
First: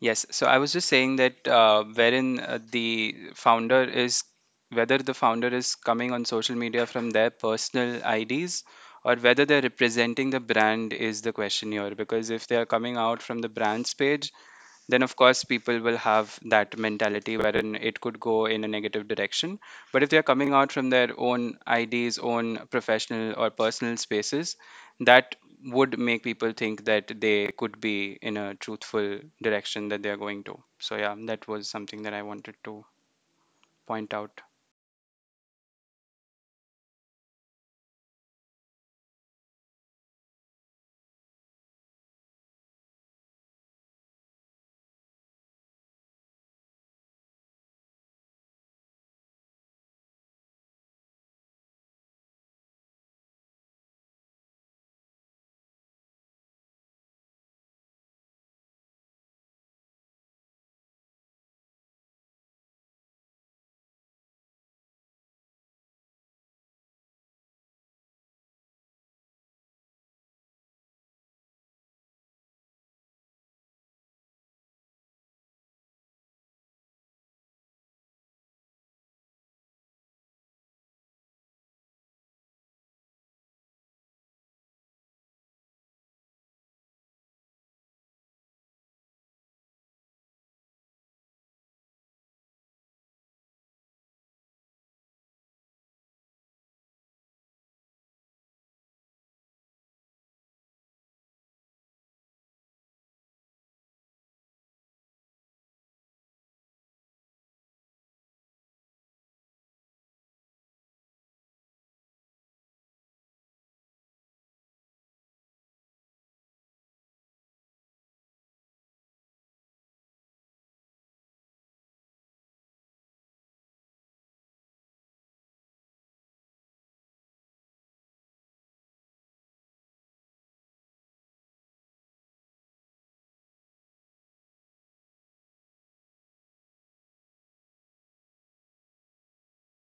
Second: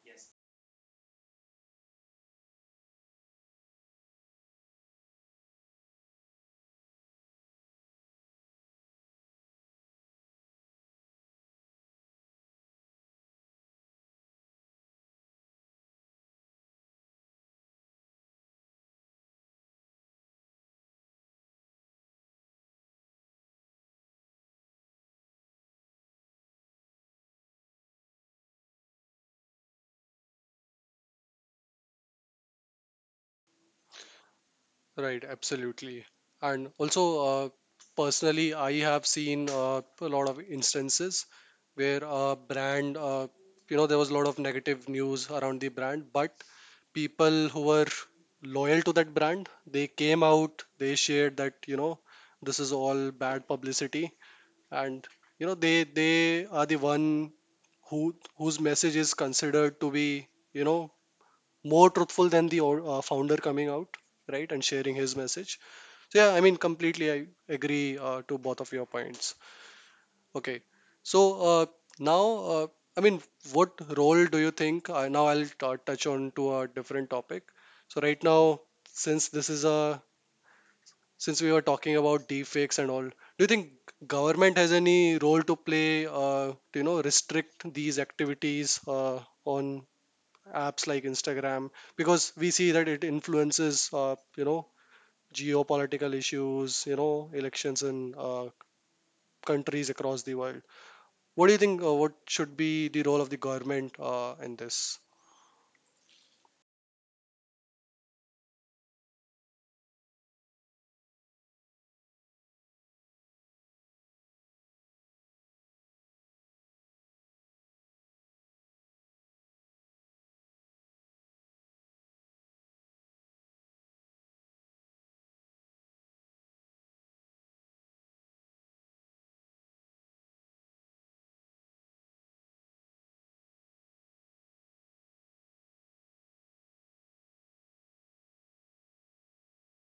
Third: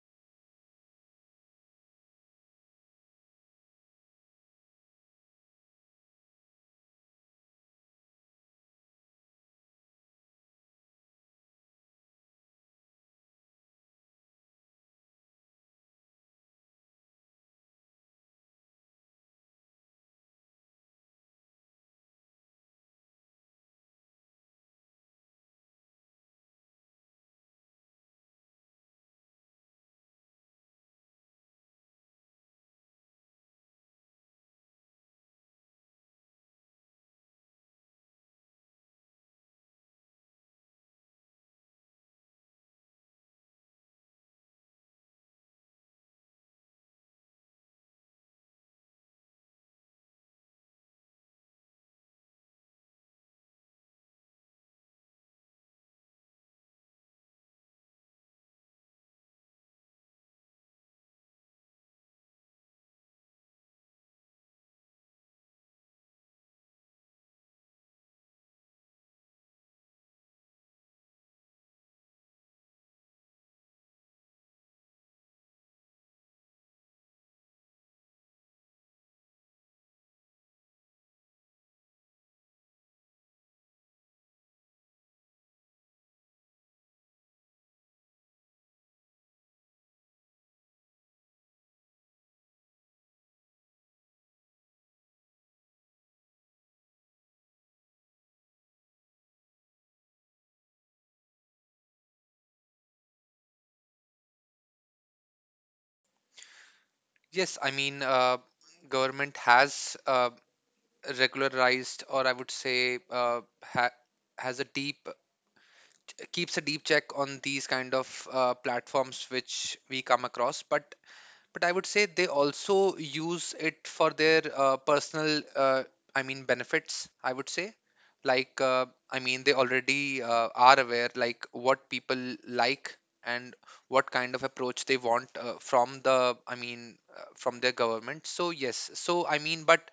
[SPEAKER 2] Yes, so I was just saying that wherein the founder is whether the founder is coming on social media from their personal IDs or whether they're representing the brand is the question here. Because if they are coming out from the brand's page, then of course people will have that mentality wherein it could go in a negative direction. But if they are coming out from their own IDs, own professional or personal spaces, that would make people think that they could be in a truthful direction that they are going to. So yeah, that was something that I wanted to point out.
[SPEAKER 1] Right, absolutely. And also, uh, personally, I have seen a lot of instances where a brand, there was a lot of negative news around the brand, but people who were loyal to that brand, they came out, they shared that you know this is all bad publicity, and you know they are the one who whose message is considered to be you know more truthful than the founder coming out, right? And sharing his message. So yeah, I mean, completely I agree to both of your points. Okay. So now, uh, I mean, what role do you think? Now I'll touch on to a different topic. So right now, since this is a since we were talking about deepfakes and all, do you think government has any role to play? To, you know, restrict these activities on apps like Instagram, because we see that it influences, geopolitical issues, you know, elections in countries across the world. What do you think? What should be the role of the government in this?
[SPEAKER 3] Yes, government has regularized, or I would say, ha has a deep, keeps a deep check on these kind of platforms which we come across. But I would say they also use it for their personal, benefits, I would say. Like, they already are aware, like what people like and what kind of approach they want from the, from their government. So yes, so I mean, but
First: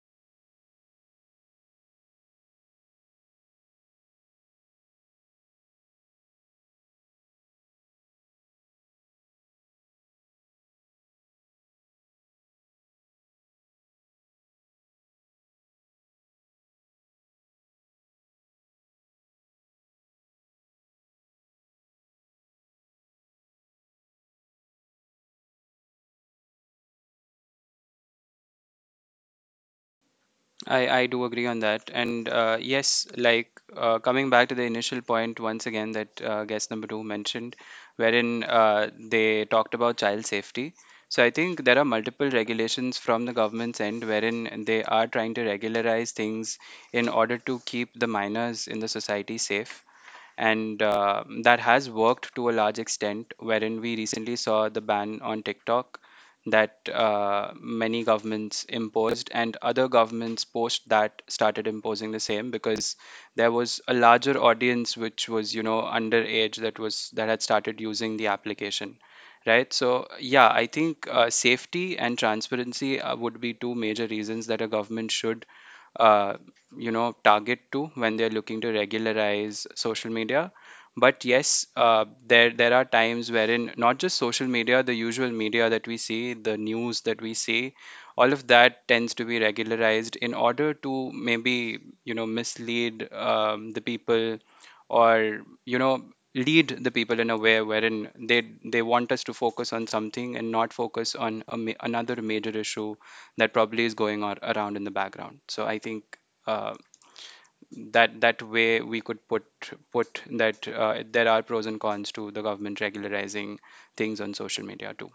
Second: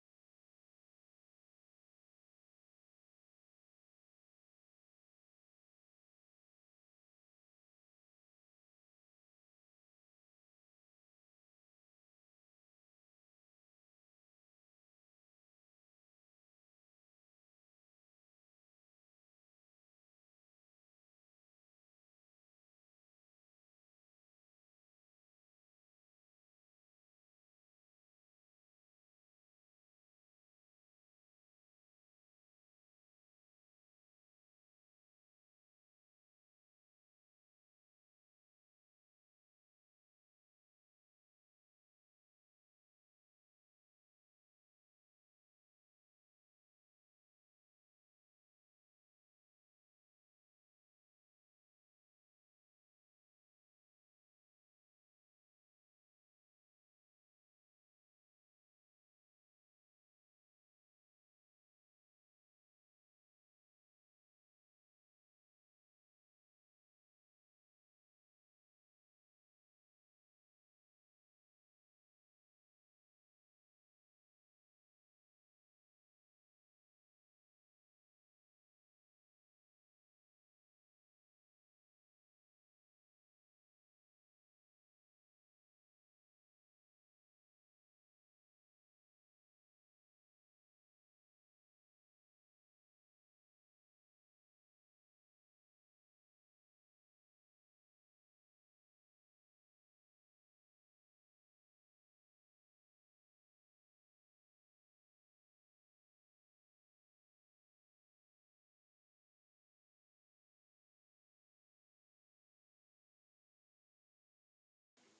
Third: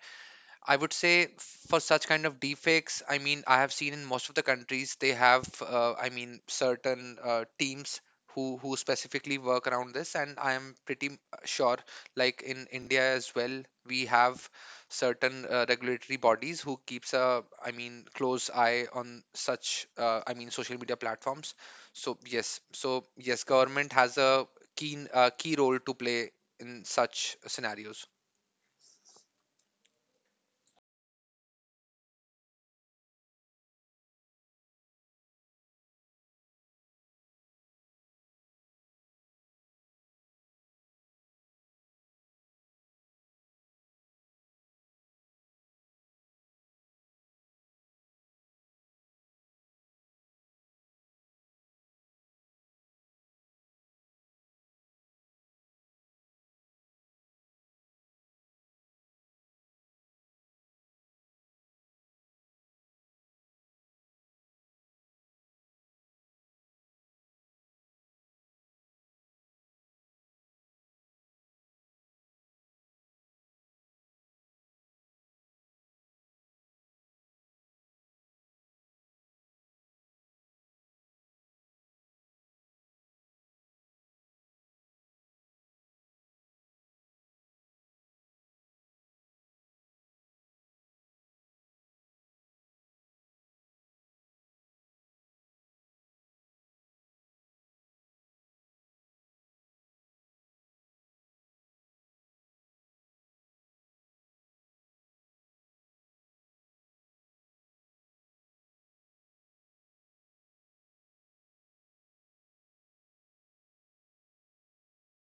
[SPEAKER 3] I would say, for such kind of deepfakes, I have seen in most of the countries they have, certain teams who specifically work around this. And I am pretty sure, like in India as well, we have certain regulatory bodies who keeps a, close eye on such, social media platforms. So yes, so yes, government has a keen key role to play in such scenarios.
[SPEAKER 2] I do agree on that. And yes, like coming back to the initial point once again that guest number two mentioned, wherein they talked about child safety. So I think there are multiple regulations from the government's end wherein they are trying to regularize things in order to keep the minors in the society safe, and that has worked to a large extent wherein we recently saw the ban on TikTok that many governments imposed, and other governments post that started imposing the same because there was a larger audience, which was, you know, underage, that was that had started using the application, right? So yeah, I think safety and transparency would be two major reasons that a government should uh, target to when they're looking to regularize social media. But yes, there there are times wherein, not just social media, the usual media that we see, the news that we see, all of that tends to be regularized in order to maybe, you know, mislead the people, or, you know, lead the people in a way wherein they want us to focus on something and not focus on another major issue that probably is going on around in the background. So I think uh, that that way we could put that there are pros and cons to the government regularizing things on social media too.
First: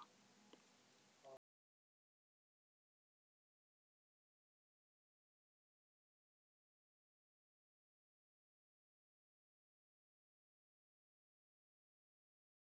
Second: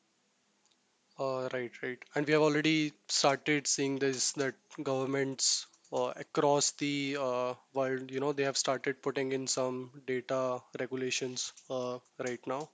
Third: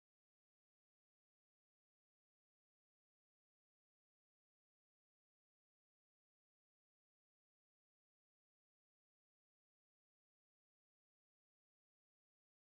[SPEAKER 1] Right, right. And we have already started seeing this that governments across the world, you know, they have started putting in some data regulations right now.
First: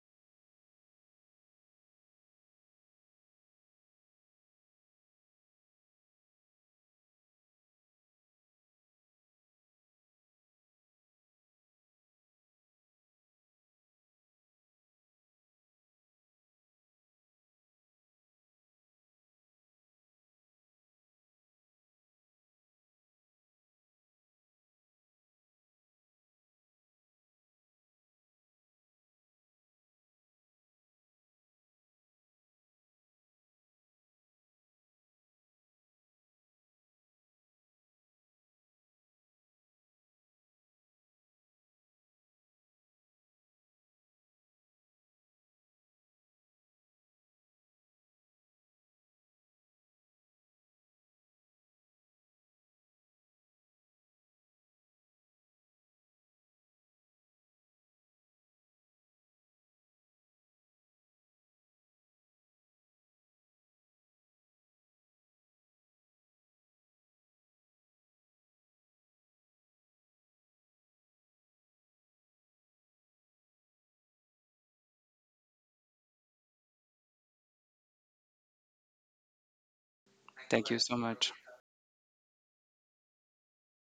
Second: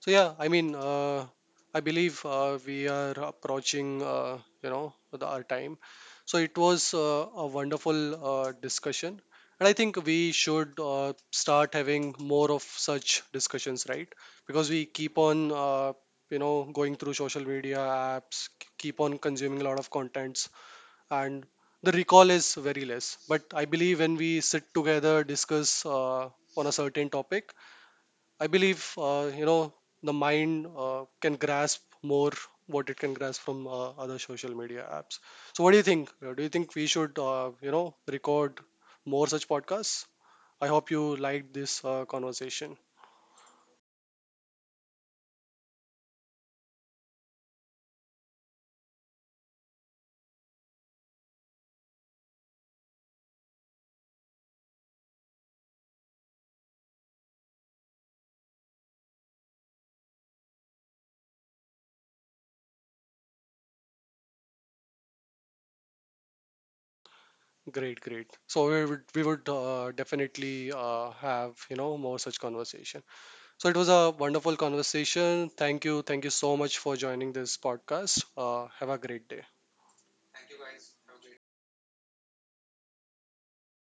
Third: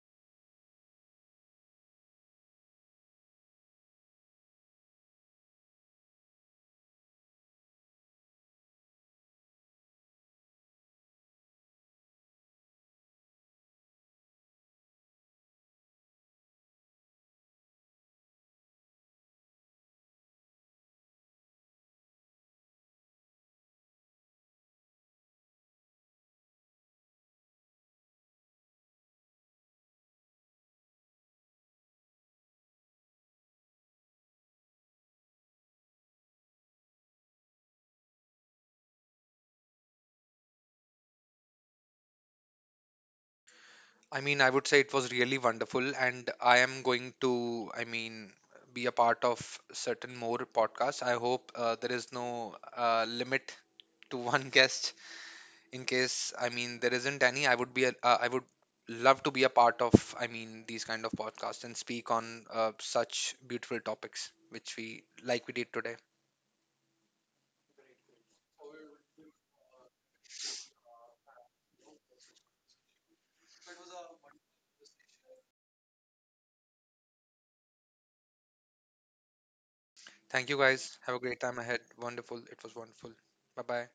[SPEAKER 1] So yeah, I mean, I believe we are approaching, the, our time. So it was a wonderful discussion, and I think we should start having more of such discussions, right? Because we keep on, going through social media apps, keep on consuming a lot of contents, and the recall is very less. But I believe when we sit together, discuss on a certain topic, I believe the mind can grasp more what it can grasp from other social media apps. So what do you think? Do you think we should record more such podcasts? I hope you liked this conversation.
[SPEAKER 3] I would say it was really wonderful, and I am going to, be a part of certain more podcasts. I hope there is no limit to one guest. In case, there isn't any, I would love to be a part of, these kind of podcasts and speak on such beautiful topics, which we did today.
[SPEAKER 1] Great, great. So we would definitely have you know more such conversation. So it was a wonderful conversation. Thank you so much for joining this podcast. Have a great day.
[SPEAKER 3] Thank you
[SPEAKER 2] Thank you so
[SPEAKER 3] guys. Have a
[SPEAKER 2] much.
[SPEAKER 3] great time ahead. Wonderful. It was wonderful. Bye bye.